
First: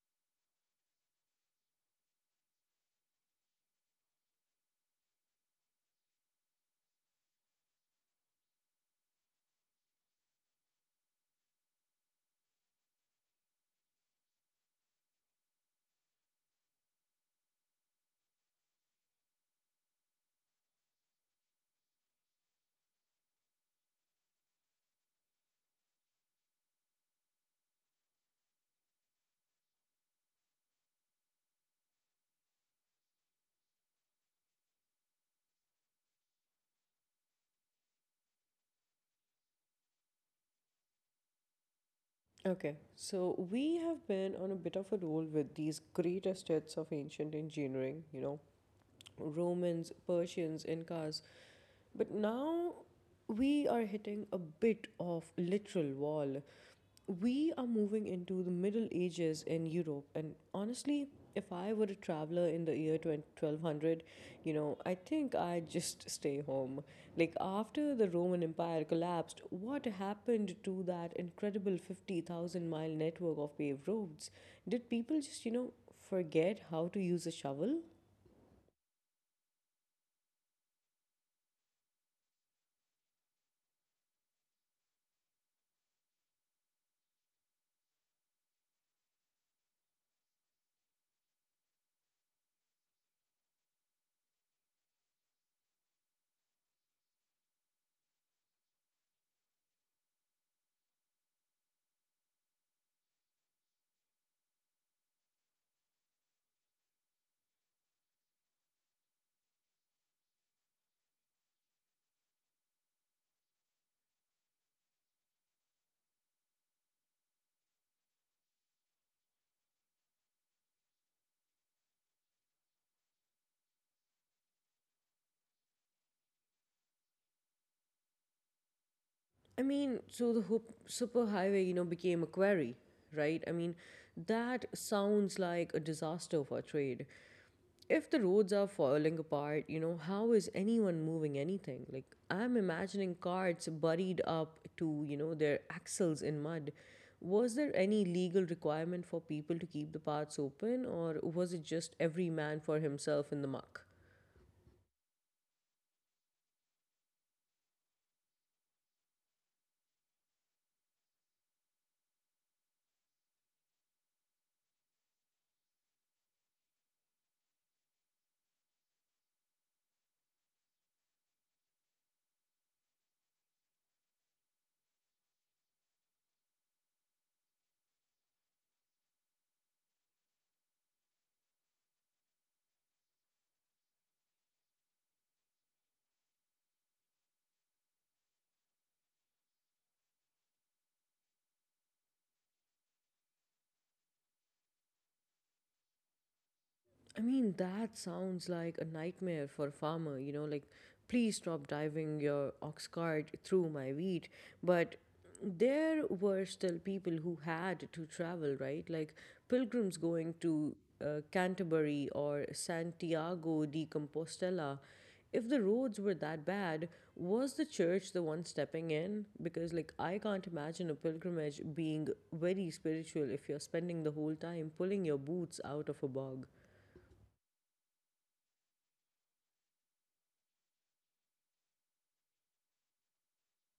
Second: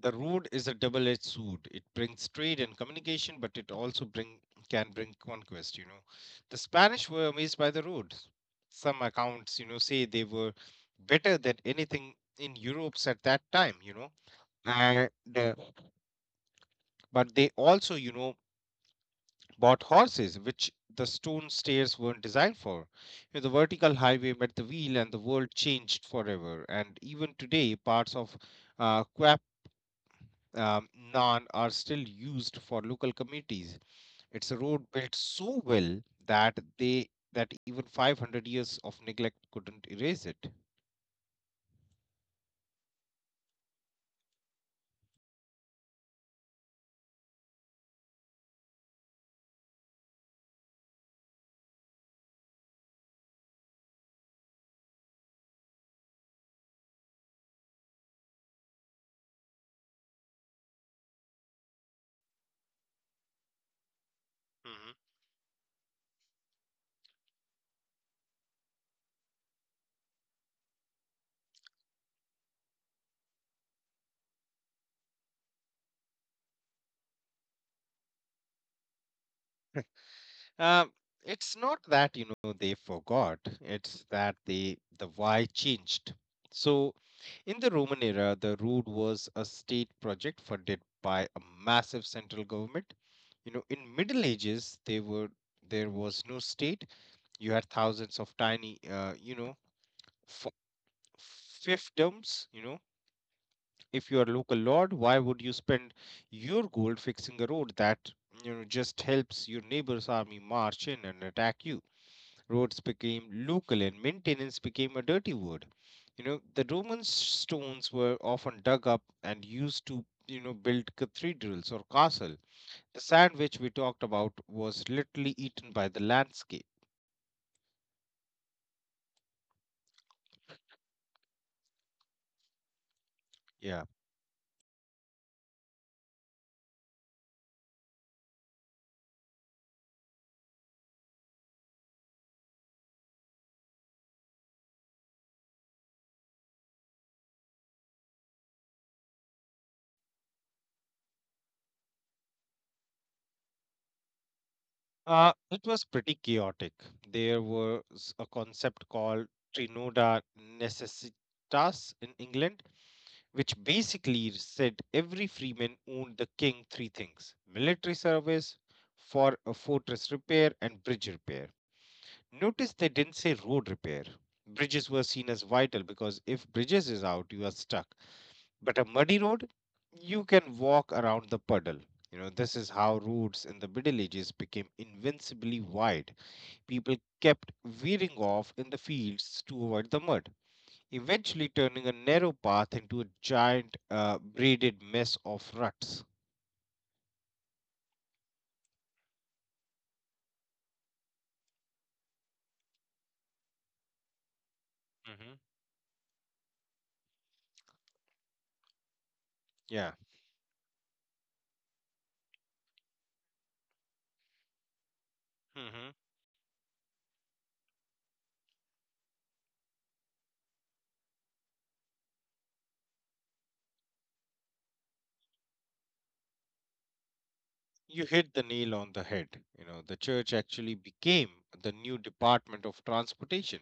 the road is a double-edged sword. It brings trade and communication, but it also bring can bring conquest, you know. The Spanish were amazed by the road. Some accounts, you know, say they were better than anything in Europe's at that time, you know. And uh, but they also, you know, bought horses, which the stone stairs weren't designed for. You know, the vertical highway met the wheel, and the world changed forever. And even today, parts of Quap, Nan are still used for local communities. It's a road built so well that even 500 years of neglect couldn't erase it. Okay, so we have been on a bit of a roll with these greatest hits of ancient engineering, you know, Romans, Persians, Incas. But now we are hitting a bit of literal wall. We are moving into the Middle Ages in Europe, and honestly, if I were a traveler in the year 20 1200, you know, Mhm. I think I'd just stay home. Like, after the Roman Empire collapsed, what happened to that incredible 50,000 mile network of paved roads? Did people just, you know, forget how to use a shovel? Um, it's not that, you know, they forgot; it's that the why changed. So, in the Roman era, the road was a state project funded by a massive central government. You know, in Middle Ages, they were there was no state. You had thousands of tiny, f- fiefdoms. You know, if you are local lord, why would you spend your gold fixing a road that, you know, just helps your neighbor's army march in and attack you? Roads became local, and maintenance became a dirty word. You know, the Roman stones were often dug up and used to, you know, build cathedrals or castle. The sand which we talked about was literally eaten by the landscape. I mean, so the hup- superhighway, you know, became a quarry, right? I mean, Yeah. that sounds like a disaster for trade. If the roads are falling apart, you know, how is anyone moving anything? Like, I'm imagining carts buried up to, you know, their axles in mud. Was there any legal requirement for people to keep the paths open, or was it just every man for himself in the muck? It was pretty chaotic. There was a concept called Trinoda necessitas in England, which basically said every freeman owned the king three things: military service, for a fortress repair, and bridge repair. Notice they didn't say road repair. Bridges were seen as vital because if bridges is out, you are stuck. But a muddy road, you can walk around the puddle. You know, this is how roads in the Middle Ages became invincibly wide. People kept veering off in the fields to avoid the mud, eventually turning a narrow path into a giant, braided mess of ruts. I mean, that sounds like a nightmare for a farmer, you know, like, please stop driving your ox cart through my wheat. But Mm-hmm. there were still people who had to travel, right? Like, pilgrims Yeah. going to Canterbury or Santiago de Compostela. If the roads Mm-hmm. were that bad, was the church the one stepping in? Because, like, I can't imagine a pilgrimage being very spiritual if you're spending the whole time pulling your boots out of a bog. You hit the nail on the head. You know, the church actually became the new department of transportation.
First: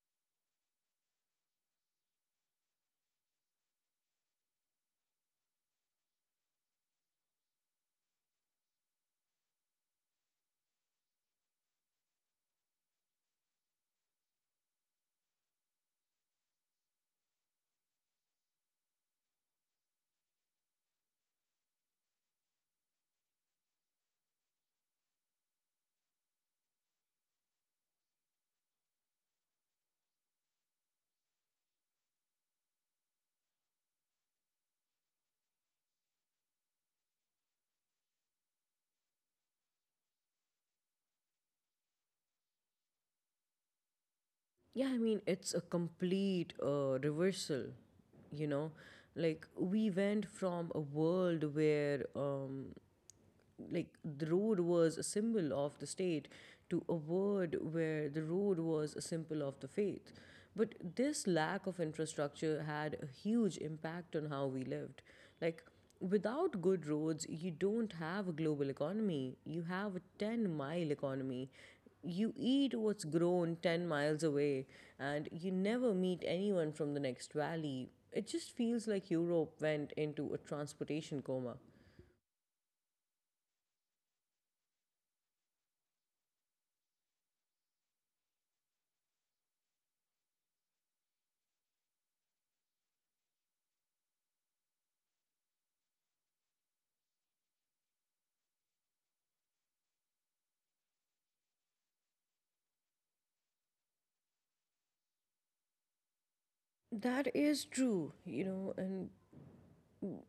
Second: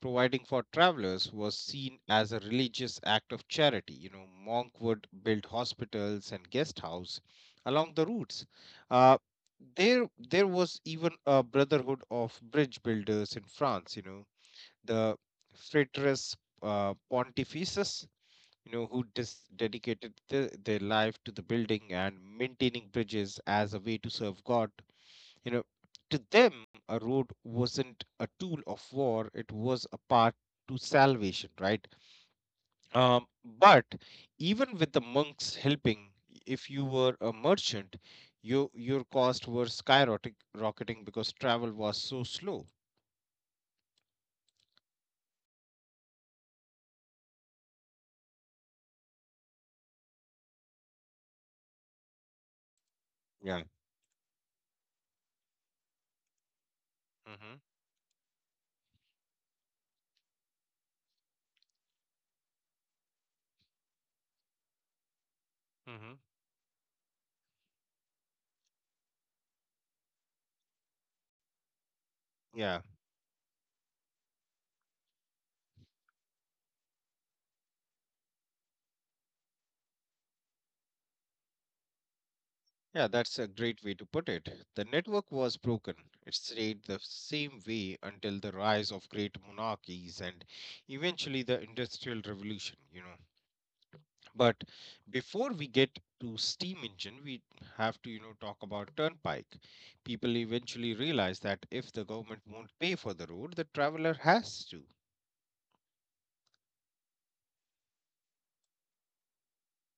Providing for travelers was seen as a religious act of charity. You know, monk would build hospitals and guest house along the routes. Uh, there was even a brotherhood of bridge builders in France. The Frateris Pontifices, who dedicated their life to the building and maintaining bridges as a way to serve God. You know, to them, a road wasn't a tool of war; it was a path to salvation, right? Um, but even with the monks helping, if you were a merchant, your costs were skyrocketing rocketing because travel was so slow. Yeah, I mean, it's a complete reversal, you know? Like, we went from a world where Yeah. like the road was a symbol of the state to a word Hmm, where the road was a symbol of the faith, but this lack of infrastructure had a huge impact on how we lived. Like, hmm. without good roads you don't have a global economy, you have a 10-mile economy. You eat Yeah. what's grown 10 miles away, and you never meet anyone from the next valley. It just feels like Europe went into a transportation coma. Yeah, that's a great way to put it. The network was broken. It stayed the same way until the rise of great monarchies and eventually the Industrial Revolution, you know. But before we get to steam engine, we have to, talk about turnpike. People eventually realize that if the government won't pay for the road, the traveler has to. That is true, you know, and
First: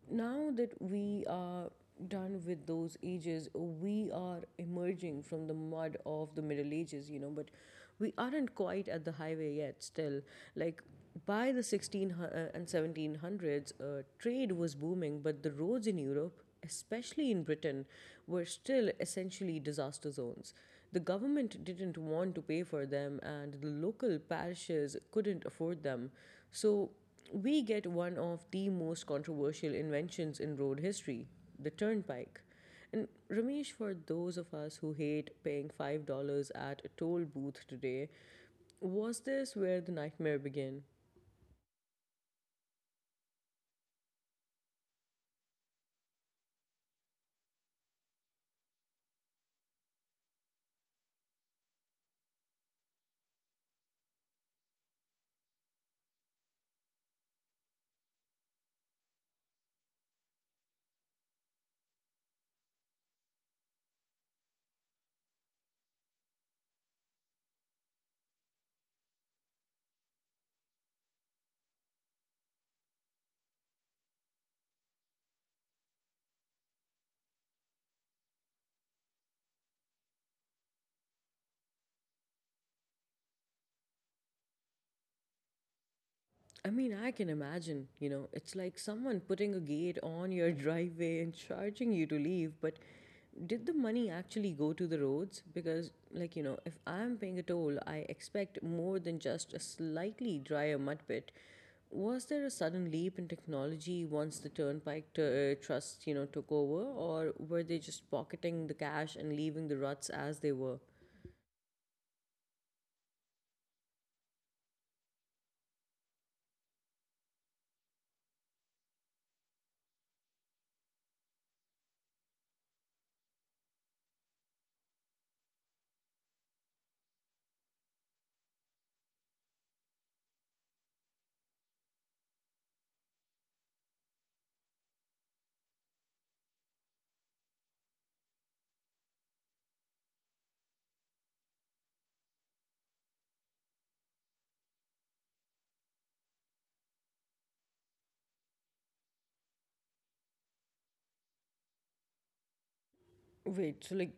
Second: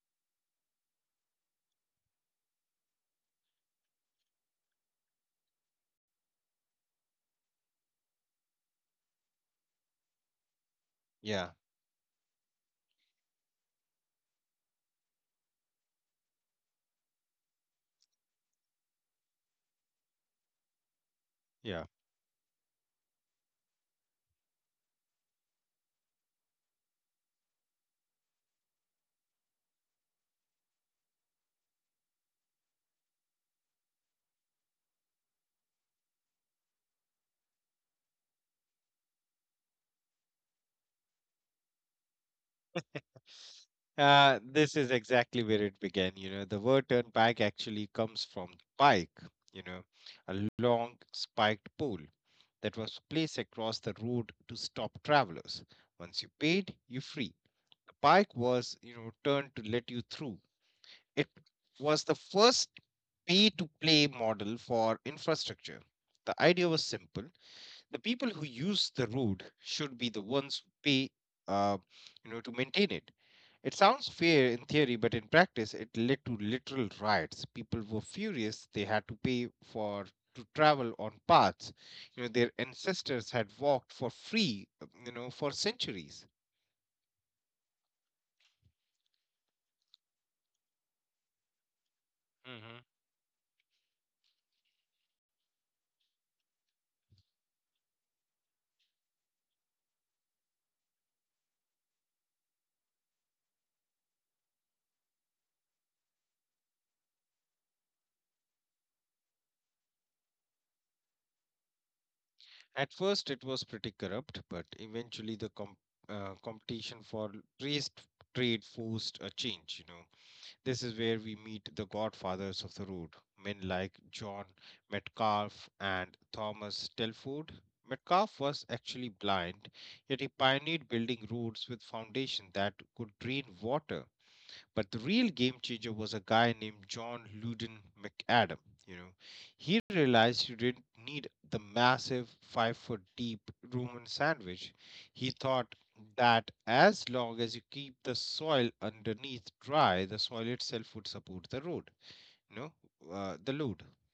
now that we are done with those ages, we are emerging from the mud of the Middle Ages, you know, but we aren't quite at the highway yet still. Like, by the Yeah, 1600s and 1700s, trade was booming, but the roads in Europe, especially in Britain, were still essentially disaster zones. The government didn't yeah. want to pay for them, and the local parishes couldn't afford them. So, we get one of the most controversial inventions in road history, the turnpike. And, Ramesh, for those of us who hate paying $5 at a toll booth today, was this where the nightmare began? This is exactly where it began. You know, the word turnpike actually comes from the pike, you know, a long spiked pole that was placed across the road to stop travelers. Once you paid, you free. The pike was, you know, turned to let you through. It was the first pay to play model for infrastructure. The idea was simple. The people who use the road should be the ones who pay, uh, to maintain it. It sounds fair in theory, but in practice, it led to literal riots. People were furious they had to pay for to travel on paths their ancestors had walked for free for I centuries. mean, I can imagine, you know, it's like someone putting a gate on your driveway and charging you to leave, but Hmm. did the money actually go to the roads? Because, like, you know, if I'm paying a toll, I expect more than just a slightly drier mud pit. Was there a sudden leap in technology once the Turnpike Trust, you know, took over, or were they just pocketing the cash and leaving the ruts as they were? At first, it was pretty corrupt, but eventually the competition for race trade forced a change. This is where we meet the godfathers of the road, men like John Metcalf and Thomas Telford. Metcalf was actually blind, yet he pioneered building roads with foundations that could drain water. But the real game changer was a guy named John Luden McAdam. You know, he realized you didn't need the massive 5-foot-deep deep Roman sandwich. He thought that as long as you keep the soil underneath dry, the soil itself would support the road. You know, the Wait, load. so, like,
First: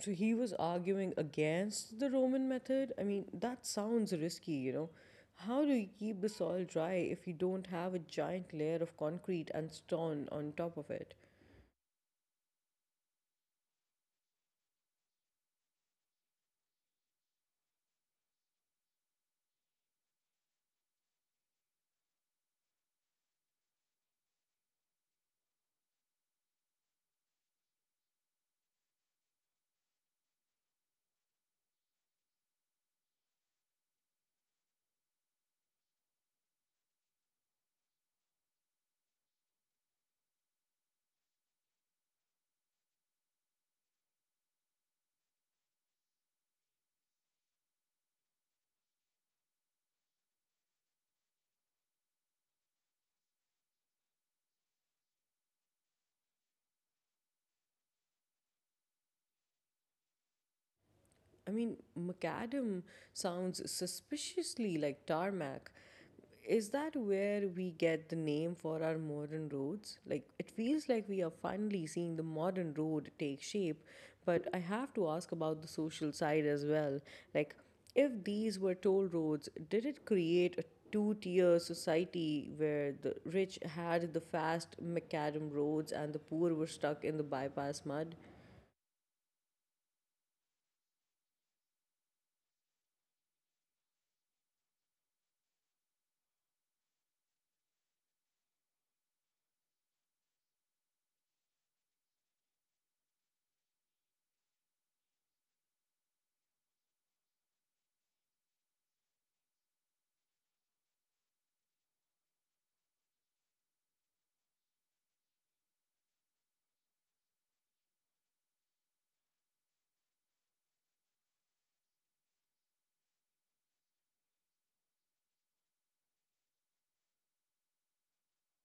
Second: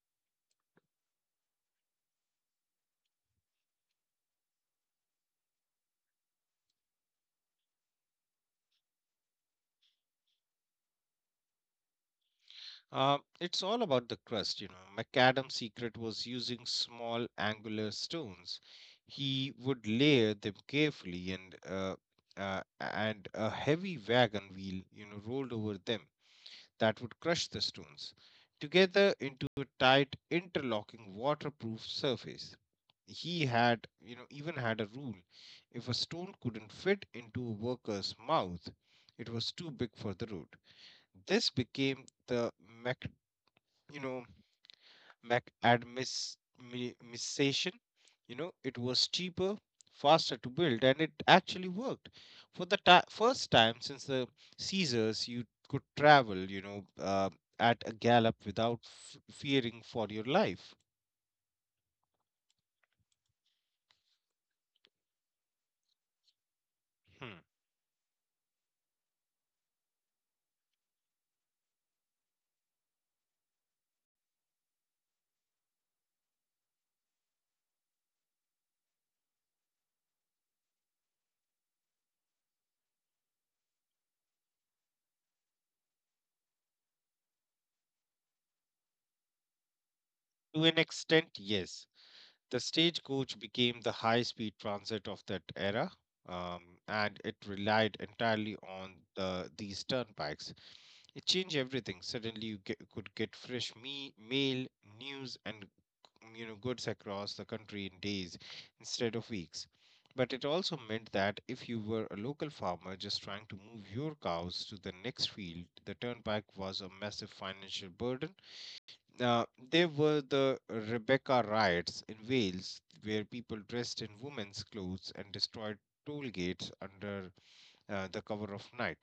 so he was arguing against the Roman method? I mean, that sounds risky, you know. How do you keep the soil dry if you don't have a giant layer of concrete and stone on top of it? It's all about the crust, you know. Macadam's secret was using small angular stones. He would layer them carefully, and a heavy wagon wheel, you know, rolled over them. That would crush the stones together into a tight, interlocking, waterproof surface. He even had a rule: if a stone couldn't fit into a worker's mouth, it was too big for the road. This became the, you know mac admis. It was cheaper, faster to build, and it actually worked for the ti first time since the Caesars. You could travel, at a gallop without fearing for your life. I mean, macadam sounds suspiciously like tarmac. Is Hmm. that where we get the name for our modern roads? Like, it feels like we are finally seeing the modern road take shape, but I have to ask about the social side as well. Like, if these were toll roads, did it create a two tier society where the rich had the fast macadam roads and the poor were stuck in the bypass mud? To an extent, yes. The stagecoach became the high speed transit of that era. Um, and it relied entirely on these turnpikes. It changed everything. Suddenly, could get fresh mail, news, and, goods across the country in days instead of weeks. But it also meant that if you were a local farmer just trying to move your cows to the next field, the turnpike was a massive financial burden. Uh, there were the Rebecca Riots in Wales, where people dressed in women's clothes and destroyed toll gates under the cover of night.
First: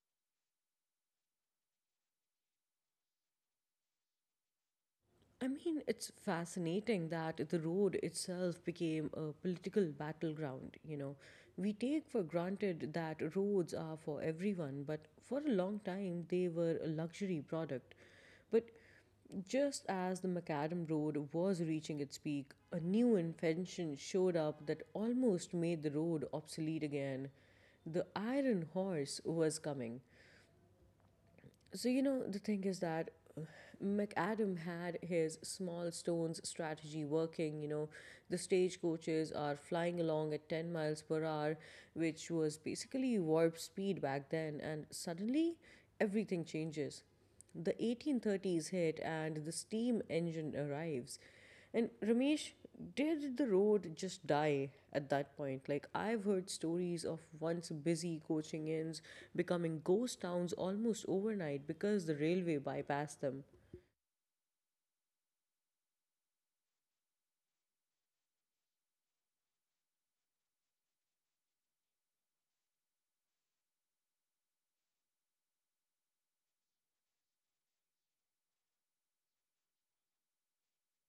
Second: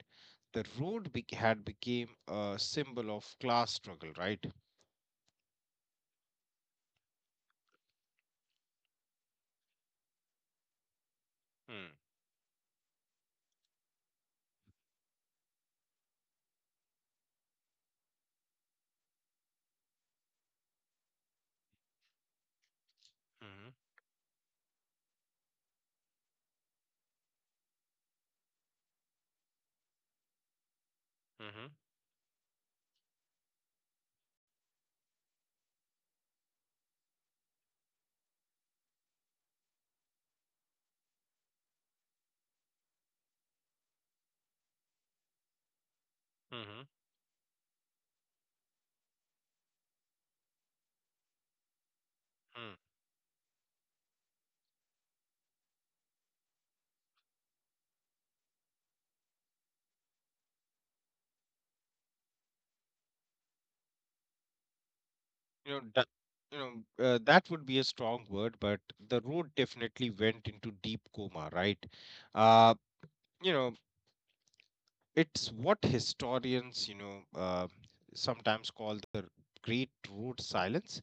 The road had become a symbol of class struggle, right? I mean, it's fascinating that the road itself became a political battleground. You know, we Mm, take for granted that roads are for everyone, but for a long time they were a luxury product. But just as the macadam road was reaching its peak, a new mhm, invention showed up that almost made the road obsolete again. The iron horse was coming. mhm, So, you know, the thing is that uh, McAdam had his small stones strategy working. You know, the stagecoaches are flying along at 10 miles per hour, which was basically warp speed back then, and suddenly everything mhm, changes. The 1830s hit and the steam engine arrives. And, Ramesh, mm. did the road just die at that point? Like, I've heard stories of once busy coaching inns becoming ghost towns almost overnight because the railway bypassed them. You know, that, that would be a strong word, but the road definitely went into deep coma, right? Uh, you know, it's what historians, sometimes call the Great Road Silence.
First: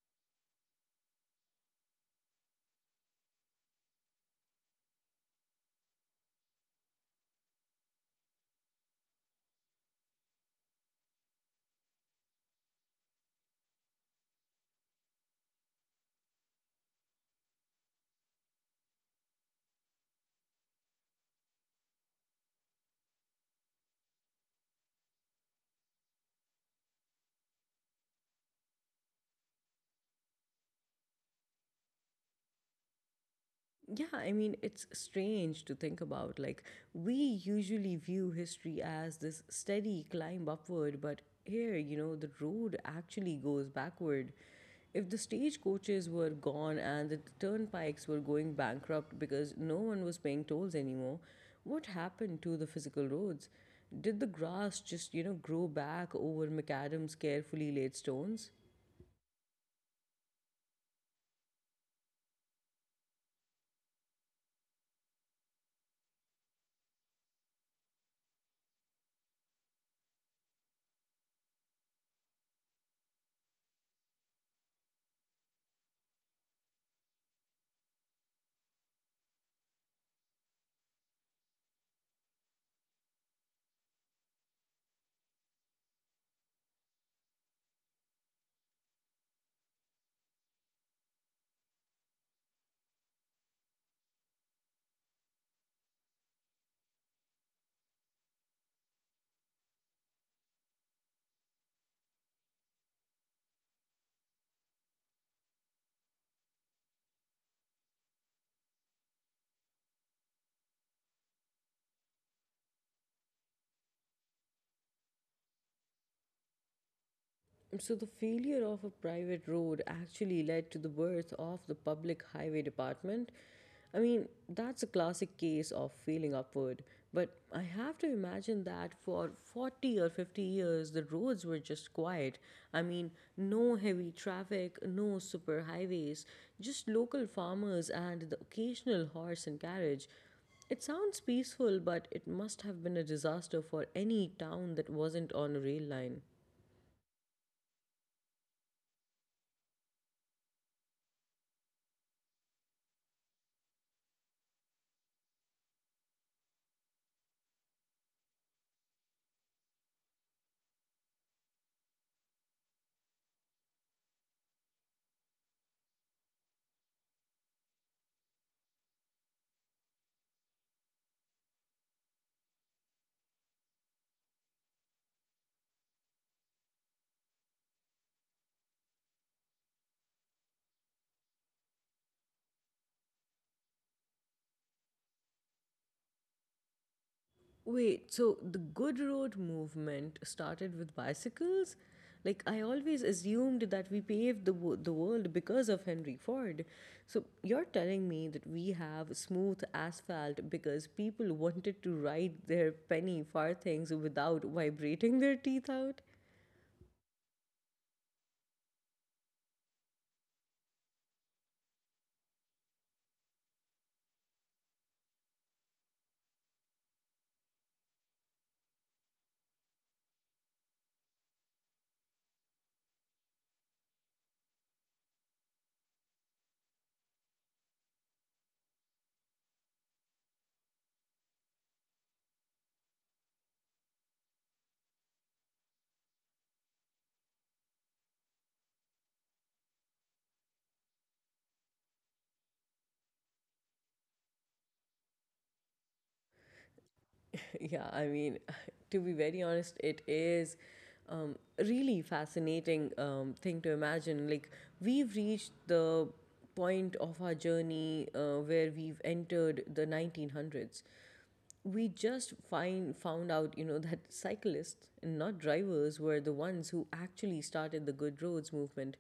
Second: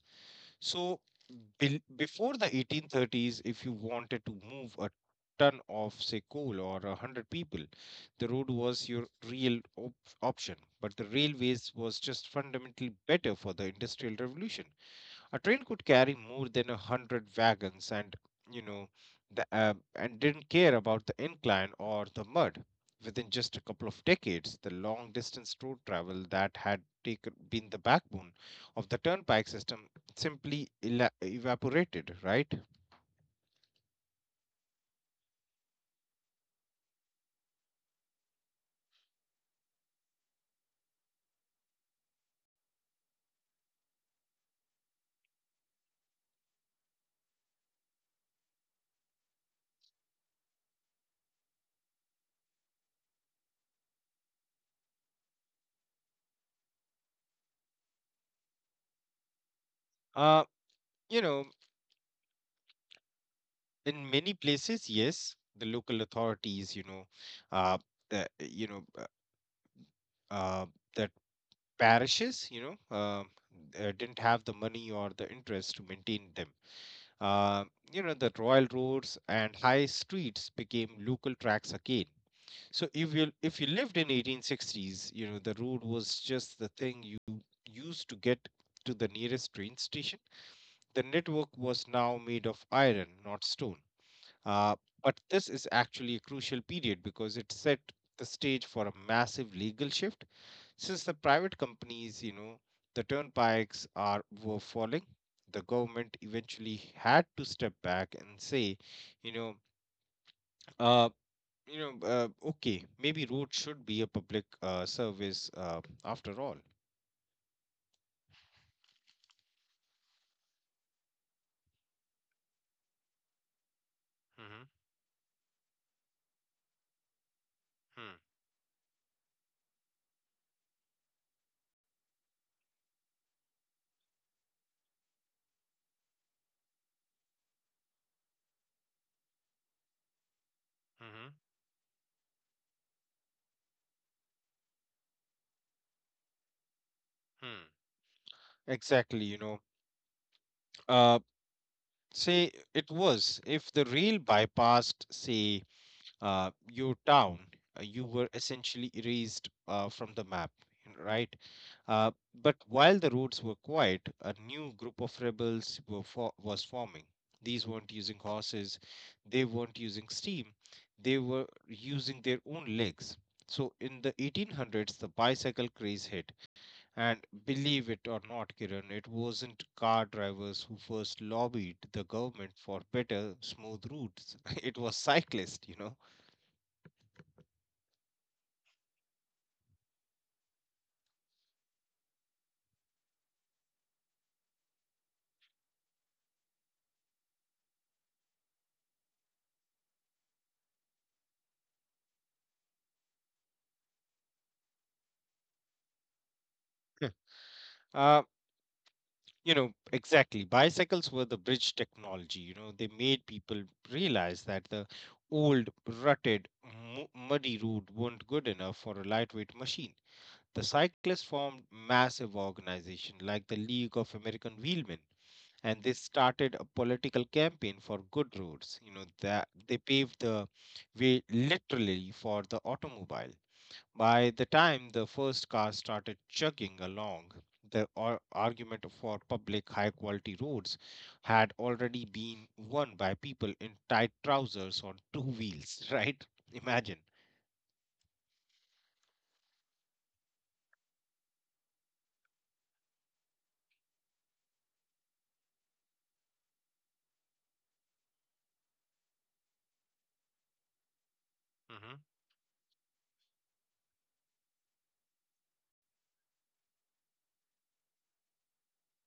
So before the 1830s, if you wanted to move a ton of, say, coal or 100 people, the road was your real option. But the railways was just fundamentally better for the Industrial Revolution. A train could carry more than 100 wagons, you know, and didn't care about the incline or the mud. Within just a couple of decades, the long distance road travel that had been the backbone of the turnpike system simply evaporated, right? Yeah, I mean, it's strange to think about. Like, we usually view history as this steady climb upward, but here, you know, the road actually goes backward. If the stagecoaches were gone and the turnpikes were going bankrupt because no one was paying tolls anymore, what happened to the physical roads? Did the grass just, you know, grow back over macadam's carefully laid stones? Uh, you know, in many places, yes, the local authorities, you know, uh, the, you know, uh, that parishes, didn't have the money or the interest to maintain them. Uh, the royal roads and high streets became local tracks again. So if you lived in 1860s, you know, the road was just the thing you used to get to the nearest train station. The network was now made of iron, not stone. Uh, but this is actually a crucial period because it set the stage for a massive legal shift since the private companies, you know, the turnpikes are were falling. The government eventually had to step back and say, you know, uh, okay, maybe roads should be a public service after all. So, the failure of a private road actually led to the birth of the public highway department. I mean, Mm-hmm. that's a classic case of failing upward, but I have to Hmm. imagine that for 40 or 50 years the roads were just quiet. I mean, no heavy traffic, no super highways, just local farmers and the occasional horse and carriage. It sounds Mm-hmm. peaceful, but it must have been a disaster for any town that wasn't on a rail line. Hmm. Exactly, you know, uh, say it was if the rail bypassed, your town, you were essentially erased from the map, right? Uh, but while the roads were quiet, a new group of rebels was forming. These weren't using horses, they weren't using steam, they were using their own legs. So in the 1800s, the bicycle craze hit, and believe it or not, Kiran, it wasn't car drivers who first lobbied the government for better, smooth routes. It was cyclists, you know. Wait, so the Good Road movement started with bicycles? Like, I always assumed that we paved the world because of Henry Ford. So, you're telling me that we have smooth asphalt because people wanted to ride their penny farthings without vibrating their teeth out? Uh, exactly. Bicycles were the bridge technology. You know, they made people realize that the old, rutted, muddy route weren't good enough for a lightweight machine. The cyclists formed massive organizations like the League of American Wheelmen, and they started a political campaign for good roads. You know, that they paved the way literally for the automobile. By the time the first car started chugging along, the argument for public high quality roads had already been won by people in tight trousers on two wheels, right? Imagine. Yeah, I mean, to be very honest, it is a really fascinating thing to imagine. Like, we've reached the point of our journey where we've entered the 1900s. We Mm-hmm. just find found out, you know, that cyclists and not drivers were the ones who actually started the good roads movement.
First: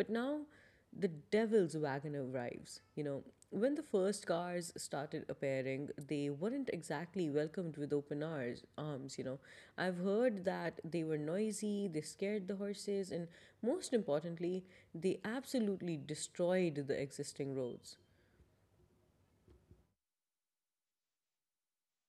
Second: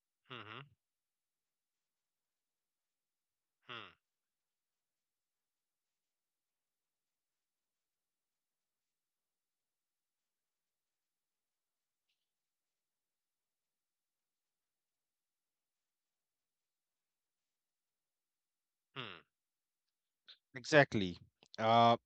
But now Mm-hmm. the devil's wagon arrives, you know. When the first cars started appearing, they weren't exactly welcomed with open arms, you know. I've heard that they were noisy, they scared the horses, and most importantly, they absolutely destroyed the existing roads. Mm-hmm. Exactly. Uh,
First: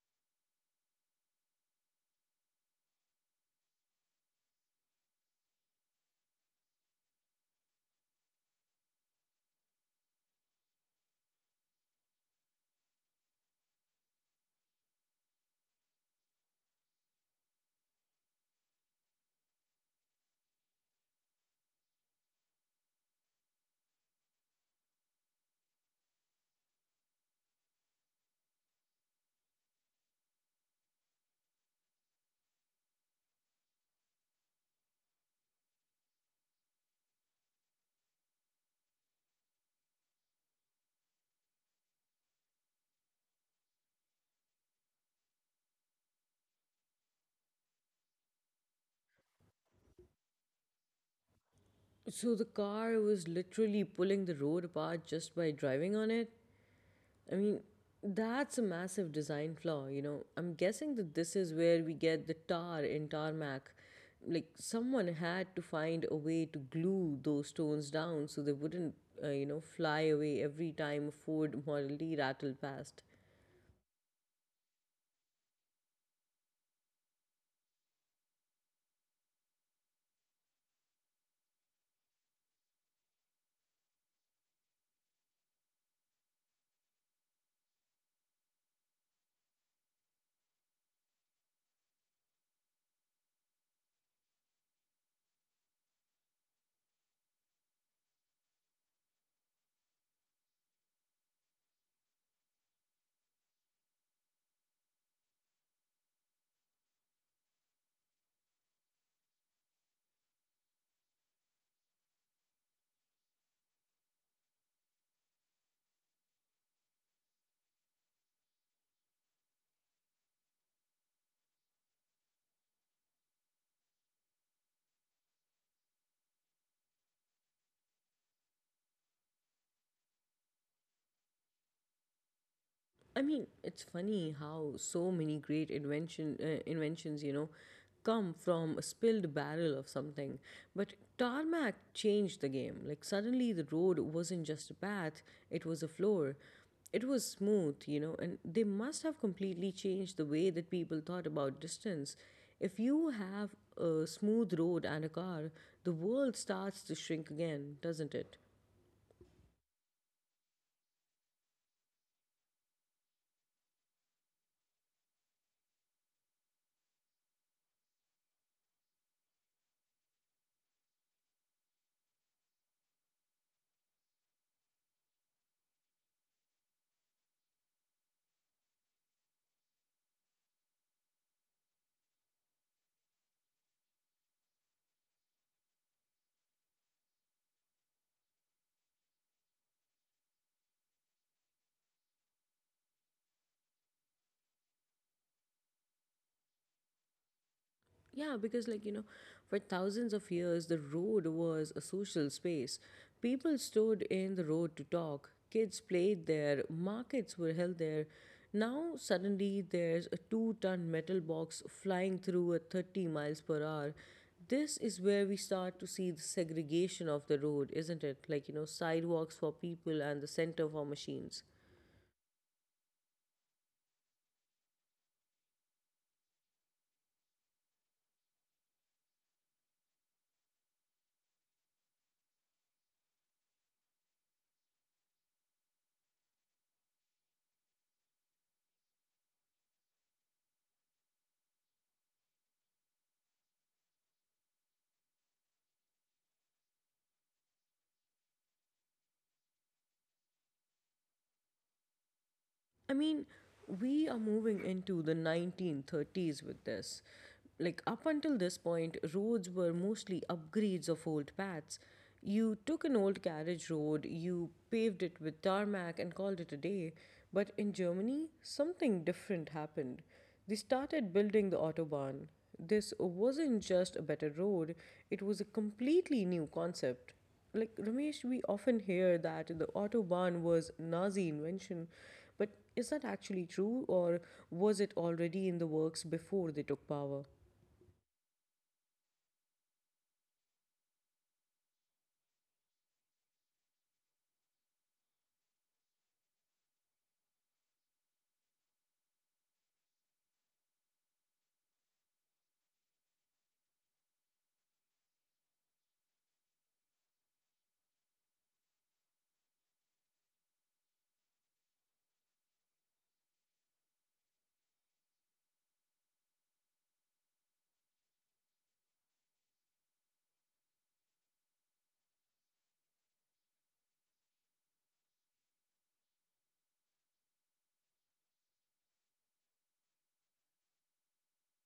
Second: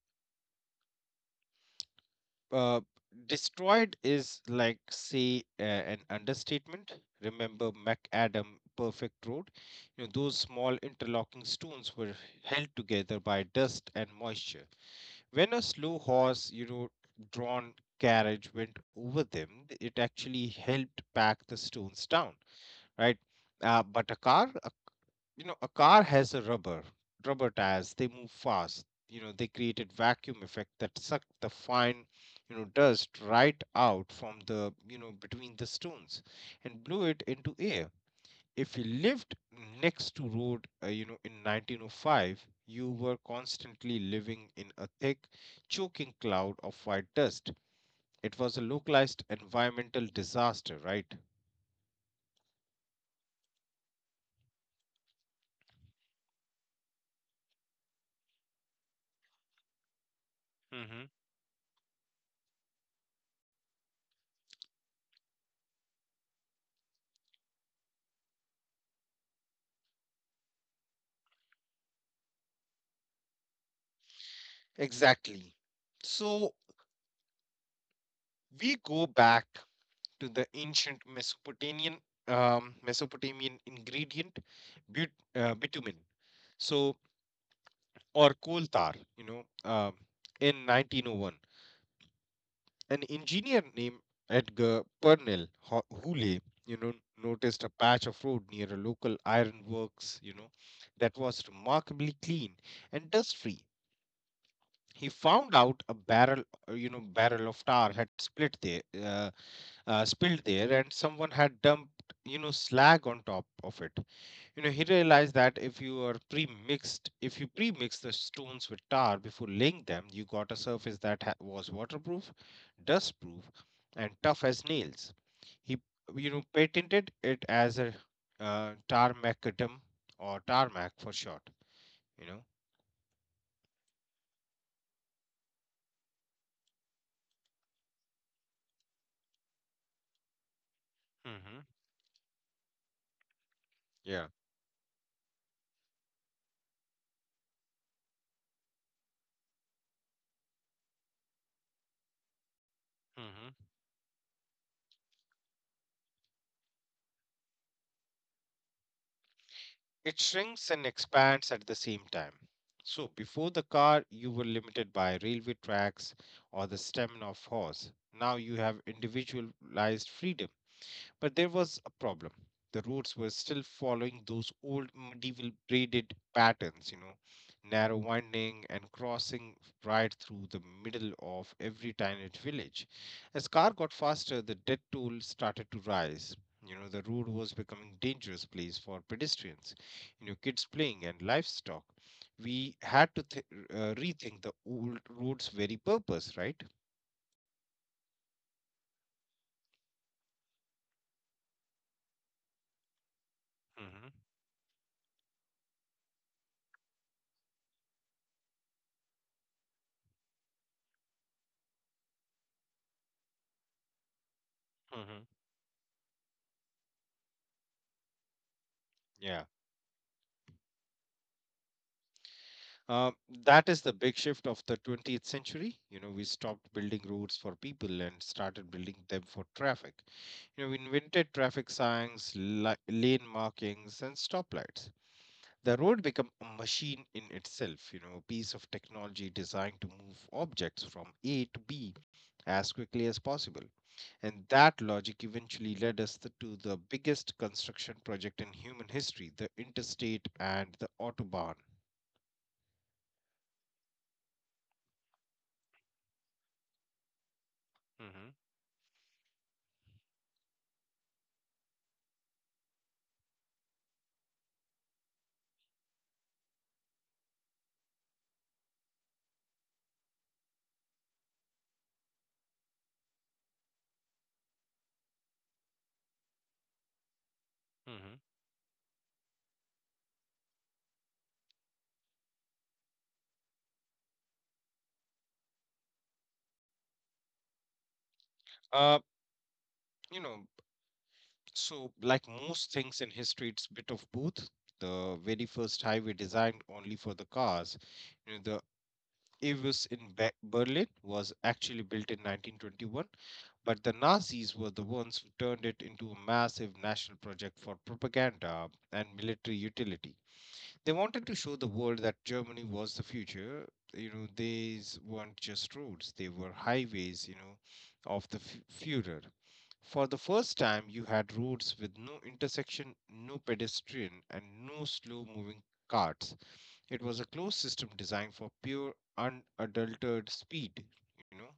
uh, destroyed is, like, say, an understatement. Remember MacAdam Perfect Road? You know, those small interlocking stones were held together by dust and moisture. When a slow horse, you know, drawn carriage went over them, it actually helped pack the stones down, right? But a car has a rubber tires. They move fast. You know, they created vacuum effect that sucked the fine, you know, dust right out from the, you know, between the stones and blew it into air. If you lived next to road in 1905, you were constantly living in a thick, choking cloud of white dust. It was a localized environmental disaster, right? So the car was literally pulling the road apart just by driving on it? I mean, that's a massive design flaw, you know. I'm guessing Hmm. that this is where we get the tar in tarmac. Like, someone had to find a way to glue those stones down so they wouldn't, you know, fly away every time a Ford Model D rattled past. Exactly. So we go back to the ancient Mesopotamian ingredient, but, bitumen, so, or coal tar, you know. um in 1901, an engineer named Edgar Purnell Hooley, you know, noticed a patch of road near a local ironworks, you know, that was remarkably clean and dust-free. He found out a barrel of tar had spilled there, and someone had dumped, you know, slag on top of it. You know, he realized that if you pre-mix the stones with tar before laying them, you got a surface that was waterproof, dustproof, and tough as nails. He patented it as a tarmacadam, or tarmac for short, you know. I mean, it's funny how so many great inventions, you know, come from a spilled barrel of something. But tarmac Mm-hmm. changed the game. Like, suddenly the road wasn't Yeah. just a path, it was a floor. It was smooth, you know, and they must have completely changed the way that people thought about distance. If you have a smooth road and a car, the world starts to shrink again, doesn't it? It shrinks and expands at the same time. So, before the car, you were limited by railway tracks or the stamina of horse. Now you have individualized freedom. But there was a problem. The roads were still following those old medieval braided patterns, you know, narrow winding and crossing right through the middle of every tiny village. As car got faster, the death toll started to rise. You know, the road was becoming dangerous place for pedestrians, you know, kids playing and livestock. We had to rethink the old road's very purpose, right? Yeah, because, like, you know, for thousands of years, the road was a social space. People stood Hmm. in the road to talk, kids played there, markets were held there. Now, suddenly, there's a two-ton metal box flying through at 30 miles per hour. This is where Hmm. we start to see the segregation of the road, isn't it? Like, you know, sidewalks Yeah. for people and the center for machines. Uh, that is the big shift of the 20th century. You know, we stopped building roads for people and started building them for traffic. You know, we invented traffic signs, lane markings, and stoplights. The road became a machine in itself, you know, a piece of technology designed to move objects from A to B as quickly as possible. And that logic eventually led us to the biggest construction project in human history, the interstate and the Autobahn. I mean, we are moving into the 1930s with this. Like, up Mm-hmm. until this point, roads were mostly upgrades of old paths. You took an old carriage road, you paved it with tarmac and called it a day. But in Germany, something different happened. They started building the Autobahn. This wasn't just a better road, it was a completely new concept. Like, Mm-hmm. Ramesh, we often hear that the Autobahn was Nazi invention, but is that actually true, or was it already in the works before they took power? Uh, you know, so, like most things in history, it's a bit of both. The very first highway designed only for the cars, you know, the Avis in Berlin was actually built in 1921, but the Nazis were the ones who turned it into a massive national project for propaganda and military utility. They wanted to show the world that Germany was the future. You know, these weren't just roads; they were highways. You know, of the Führer. For the first time, you had roads with no intersection, no pedestrian, and no slow moving carts. It was a closed system designed for pure, unadulterated speed, you know?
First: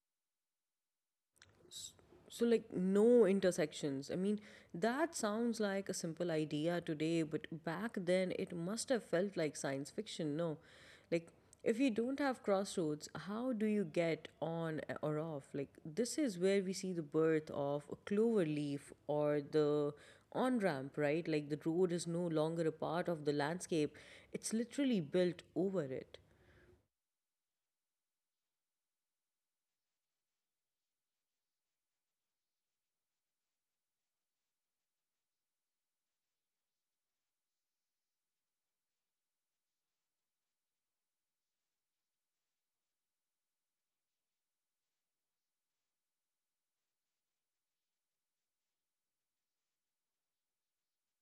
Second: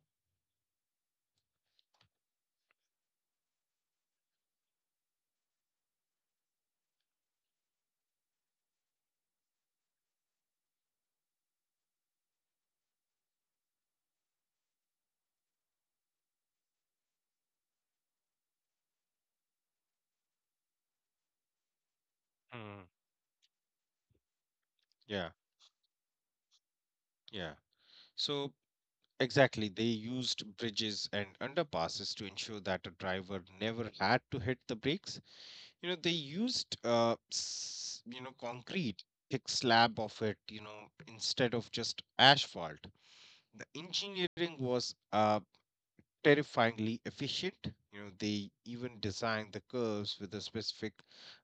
S- So, like, no intersections. I mean, that sounds like a simple idea today, but back then it must have felt like science fiction, no? Like, if you don't have crossroads, how do you get on or off? Like, this is where we see the birth of a clover leaf, or the on ramp, right? Like, the road is no longer a Mm. part of the landscape, it's literally built Yeah, over it. yeah. So, exactly, they used bridges and underpasses to ensure that a driver never had to hit the brakes. You know, they used, you know, concrete, thick slab of it, you know, instead of just asphalt. The engineering was terrifyingly efficient. You know, they even designed the curves with a specific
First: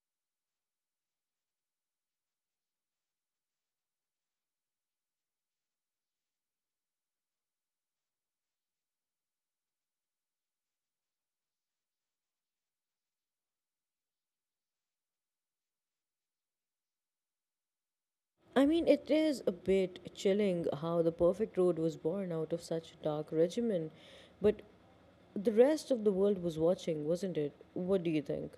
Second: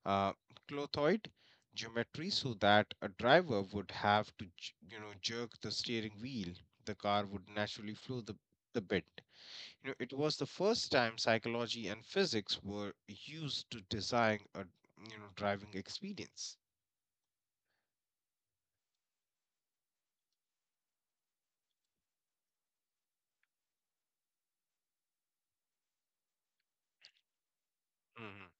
uh, clothoid geometry so that a driver would have to, you know, jerk the steering wheel. The car would naturally flow the bend. You know, it was the first time psychology and physics were used to design a you know driving experience. I mean, it is a bit chilling how the perfect road was born out of such a dark regimen, but the rest of the world was watching, wasn't it? What do you think?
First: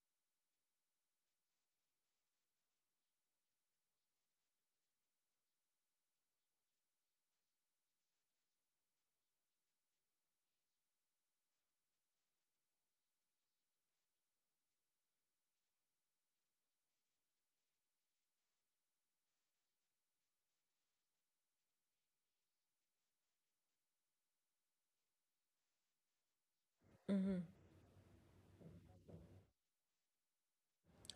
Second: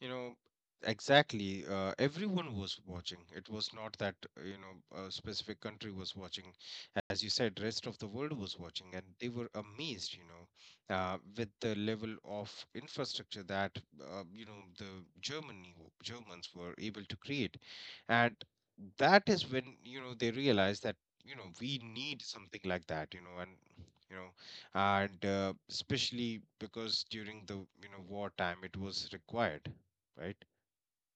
You know, exactly. Everyone was watching. It was not that, you know, a specific country was watching. As you said, rest of the world was watching, and they were amazed, you know, with the level of infrastructure that, you know, the Germans were able to create. And that is when, you know, they realized that, you know, we need something like that, you know and especially because during the you know wartime it was required, right?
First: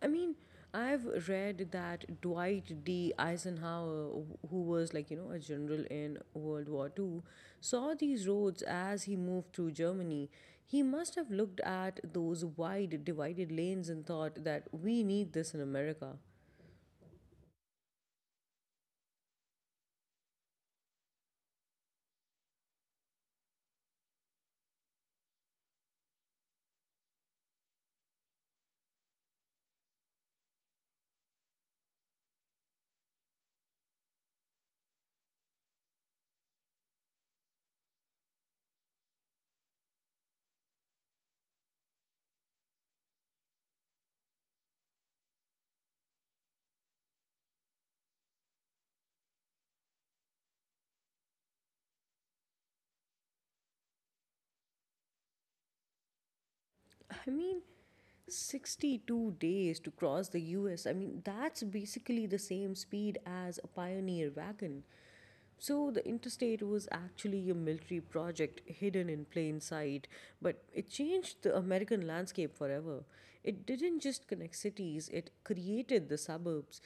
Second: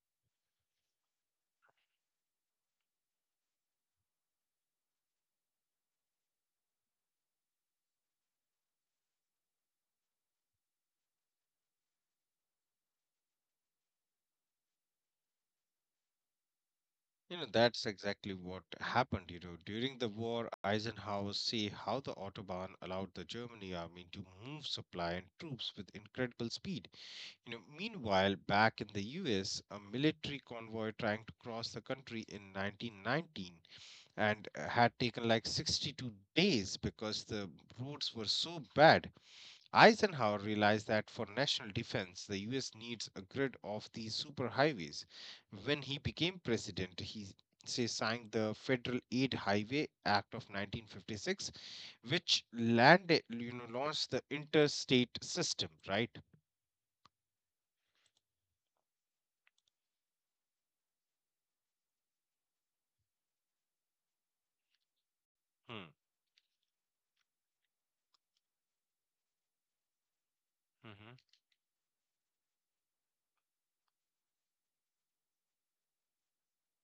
I mean, I've read that Dwight D. Eisenhower, who was, like, you know, a general in World War II, saw these roads as he moved through Germany. He must have looked at those wide, divided lanes and thought that we need this in America. You know, that's exactly what happened. You know, during the war, Eisenhower see how the Autobahn allowed the Germany army to move supply and troops with incredible speed. You know, meanwhile, back in the US, a military convoy trying to cross the country in 1919 and had taken like 62 days because the roads were so bad. Eisenhower realized that for national defense, the US needs a grid of these superhighways. When he became president, he signed the Federal Aid Highway Act of 1956, which landed, you know, launched the interstate system, right? I mean, 62 days to cross the US. I mean, that's basically the same speed as a pioneer wagon. Hmm. So, the interstate was actually a military project hidden in plain sight, but it Mm-hmm. changed the American landscape forever. It didn't just connect cities, it created the suburbs.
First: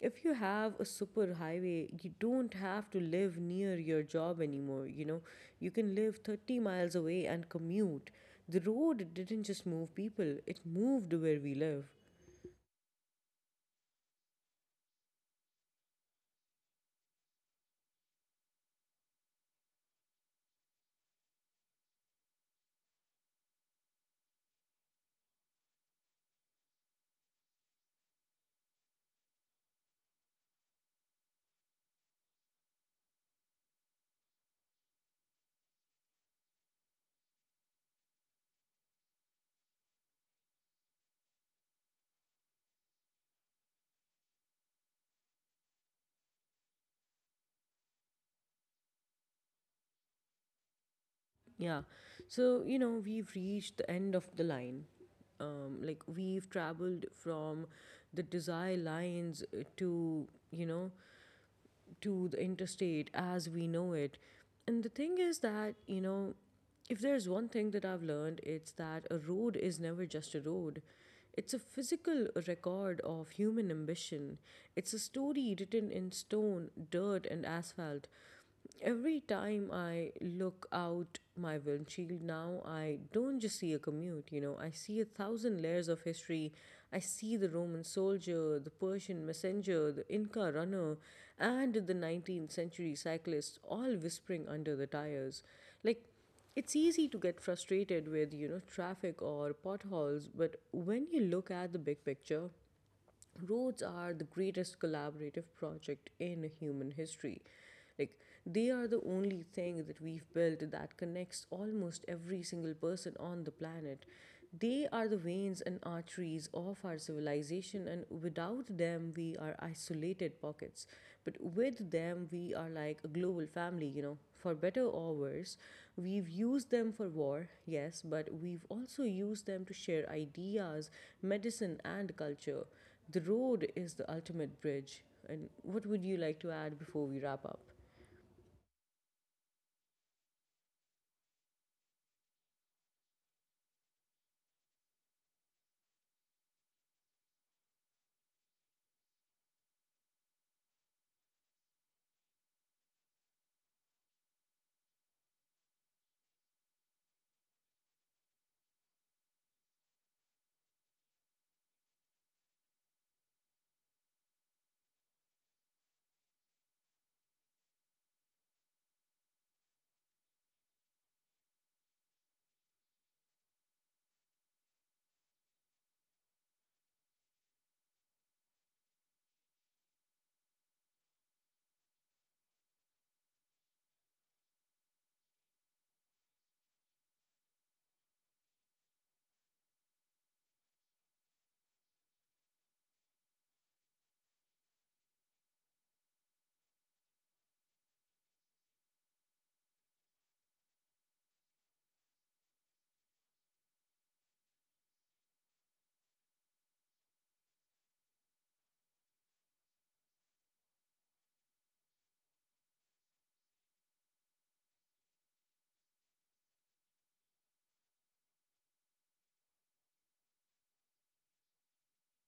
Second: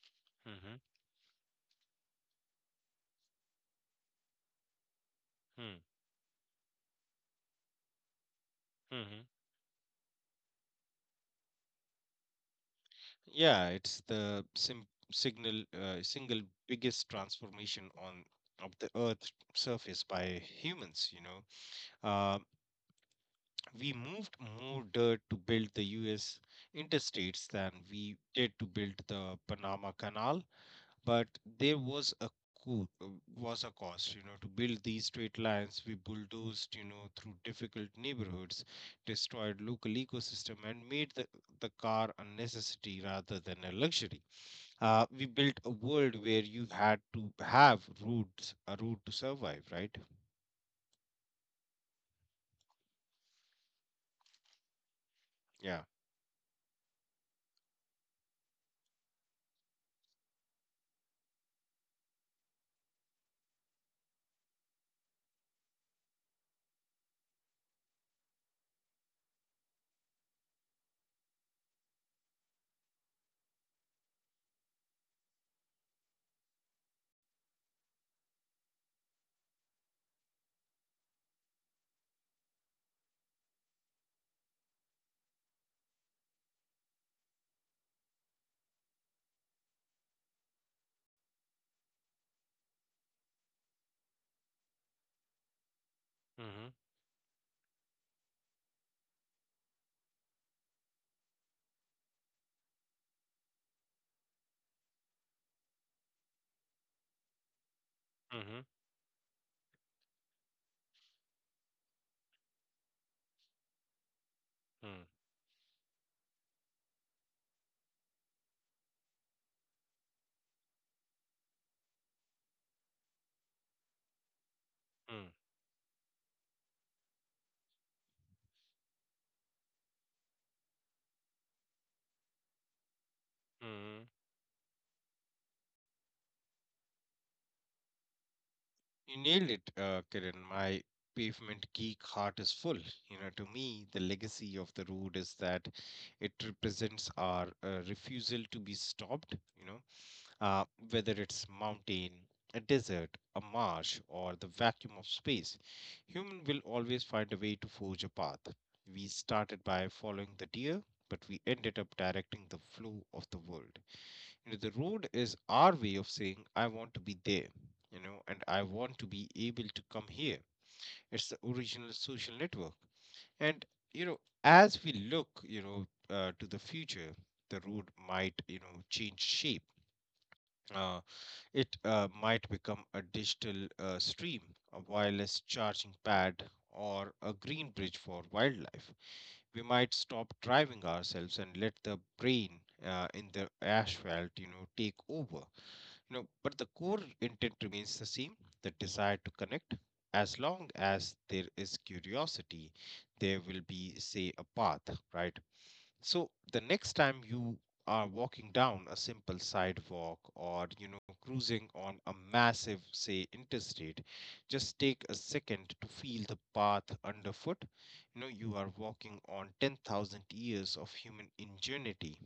If you have Mm-hmm. a super highway, you don't have to live near your job anymore. You know, you Hmm. can live 30 miles away and commute. The road Mm-hmm. didn't just move people, it moved where we live. Yeah, it's the sim- signal single biggest transformation on of the Earth's surface by humans. You know, uh, we moved more dirt to build the US interstates than we did to build the Panama Canal, but there was a co- uh, cost, you know, to build these straight lines. We bulldozed, you know, through difficult neighborhoods, destroyed local ecosystem, and made the car a necessity rather than a luxury. We built a world where you had to have routes, a route to survive, right? Yeah. So, you know, we've reached the end of the line. Yeah. Like, we've traveled from the desire lines to, you know, to the interstate as we know it. And the thing is that, you know, if there's one thing that I've learned, it's that a road is never just a road. It's a physical record of human ambition. It's a story written in stone, dirt, and asphalt. Every time I look out my windshield now, I don't just see a commute, you know, I see a thousand layers of history. I see the Roman soldier, the Persian messenger, the Inca runner, and the 19th century cyclist all whispering under the tires. Like, Mm-hmm. it's easy to get frustrated with, you know, traffic or potholes, but when you look at the big picture, roads are the greatest collaborative project in human history. Like, Mm-hmm. they are the only thing that we've built that connects almost every single person on the planet. They are the veins and arteries of our civilization, and without them, we are isolated pockets. But with them, we are like a global family, you know. For better or worse, we've used them for war, yes, but we've also used them to share ideas, medicine, and culture. The road is the Mm-hmm. ultimate bridge. And what would you like to add before we wrap up? You nailed it, Kiran. My pavement geek heart is full. You know, to me, the legacy of the road is that it represents our refusal to be stopped, you know, uh, whether it's mountain, a desert, a marsh, or the vacuum of space. Human will always find a way to forge a path. We started by following the deer, but we ended up directing the flow of the world. You know, the road is our way of saying, I want to be there, you know, and I want to be able to come here. It's the original social network. And, you know, as we look, you know, to the future, the road might, you know, change shape. Uh, it might become a digital stream, a wireless charging pad, or a green bridge for wildlife. We might stop driving ourselves and let the brain in the asphalt, you know, take over. You know, but the core intent remains the same, the desire to connect. As long as there is curiosity, there will be say a path, right? So the next time you are walking down a simple sidewalk or you know cruising on a massive say interstate, just take a second to feel the path underfoot. You know, you are walking on 10,000 years of human ingenuity.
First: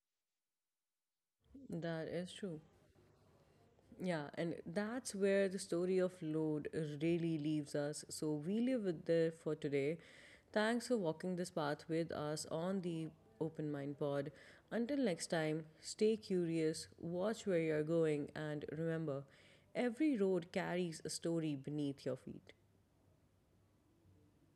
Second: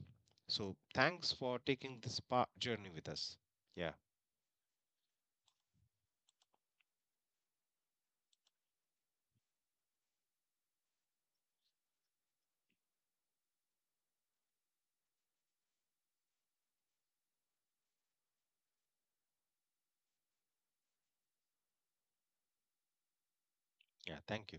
So thanks for taking That this is true. journey with us. Yeah. Yeah, and that's where the story of Lord really leaves us. So we leave it there for today. Thanks for walking this path with us on the Open Mind Pod. Until next time, stay curious, watch where you're going, and remember every road carries a story beneath your feet. Yeah, thank you.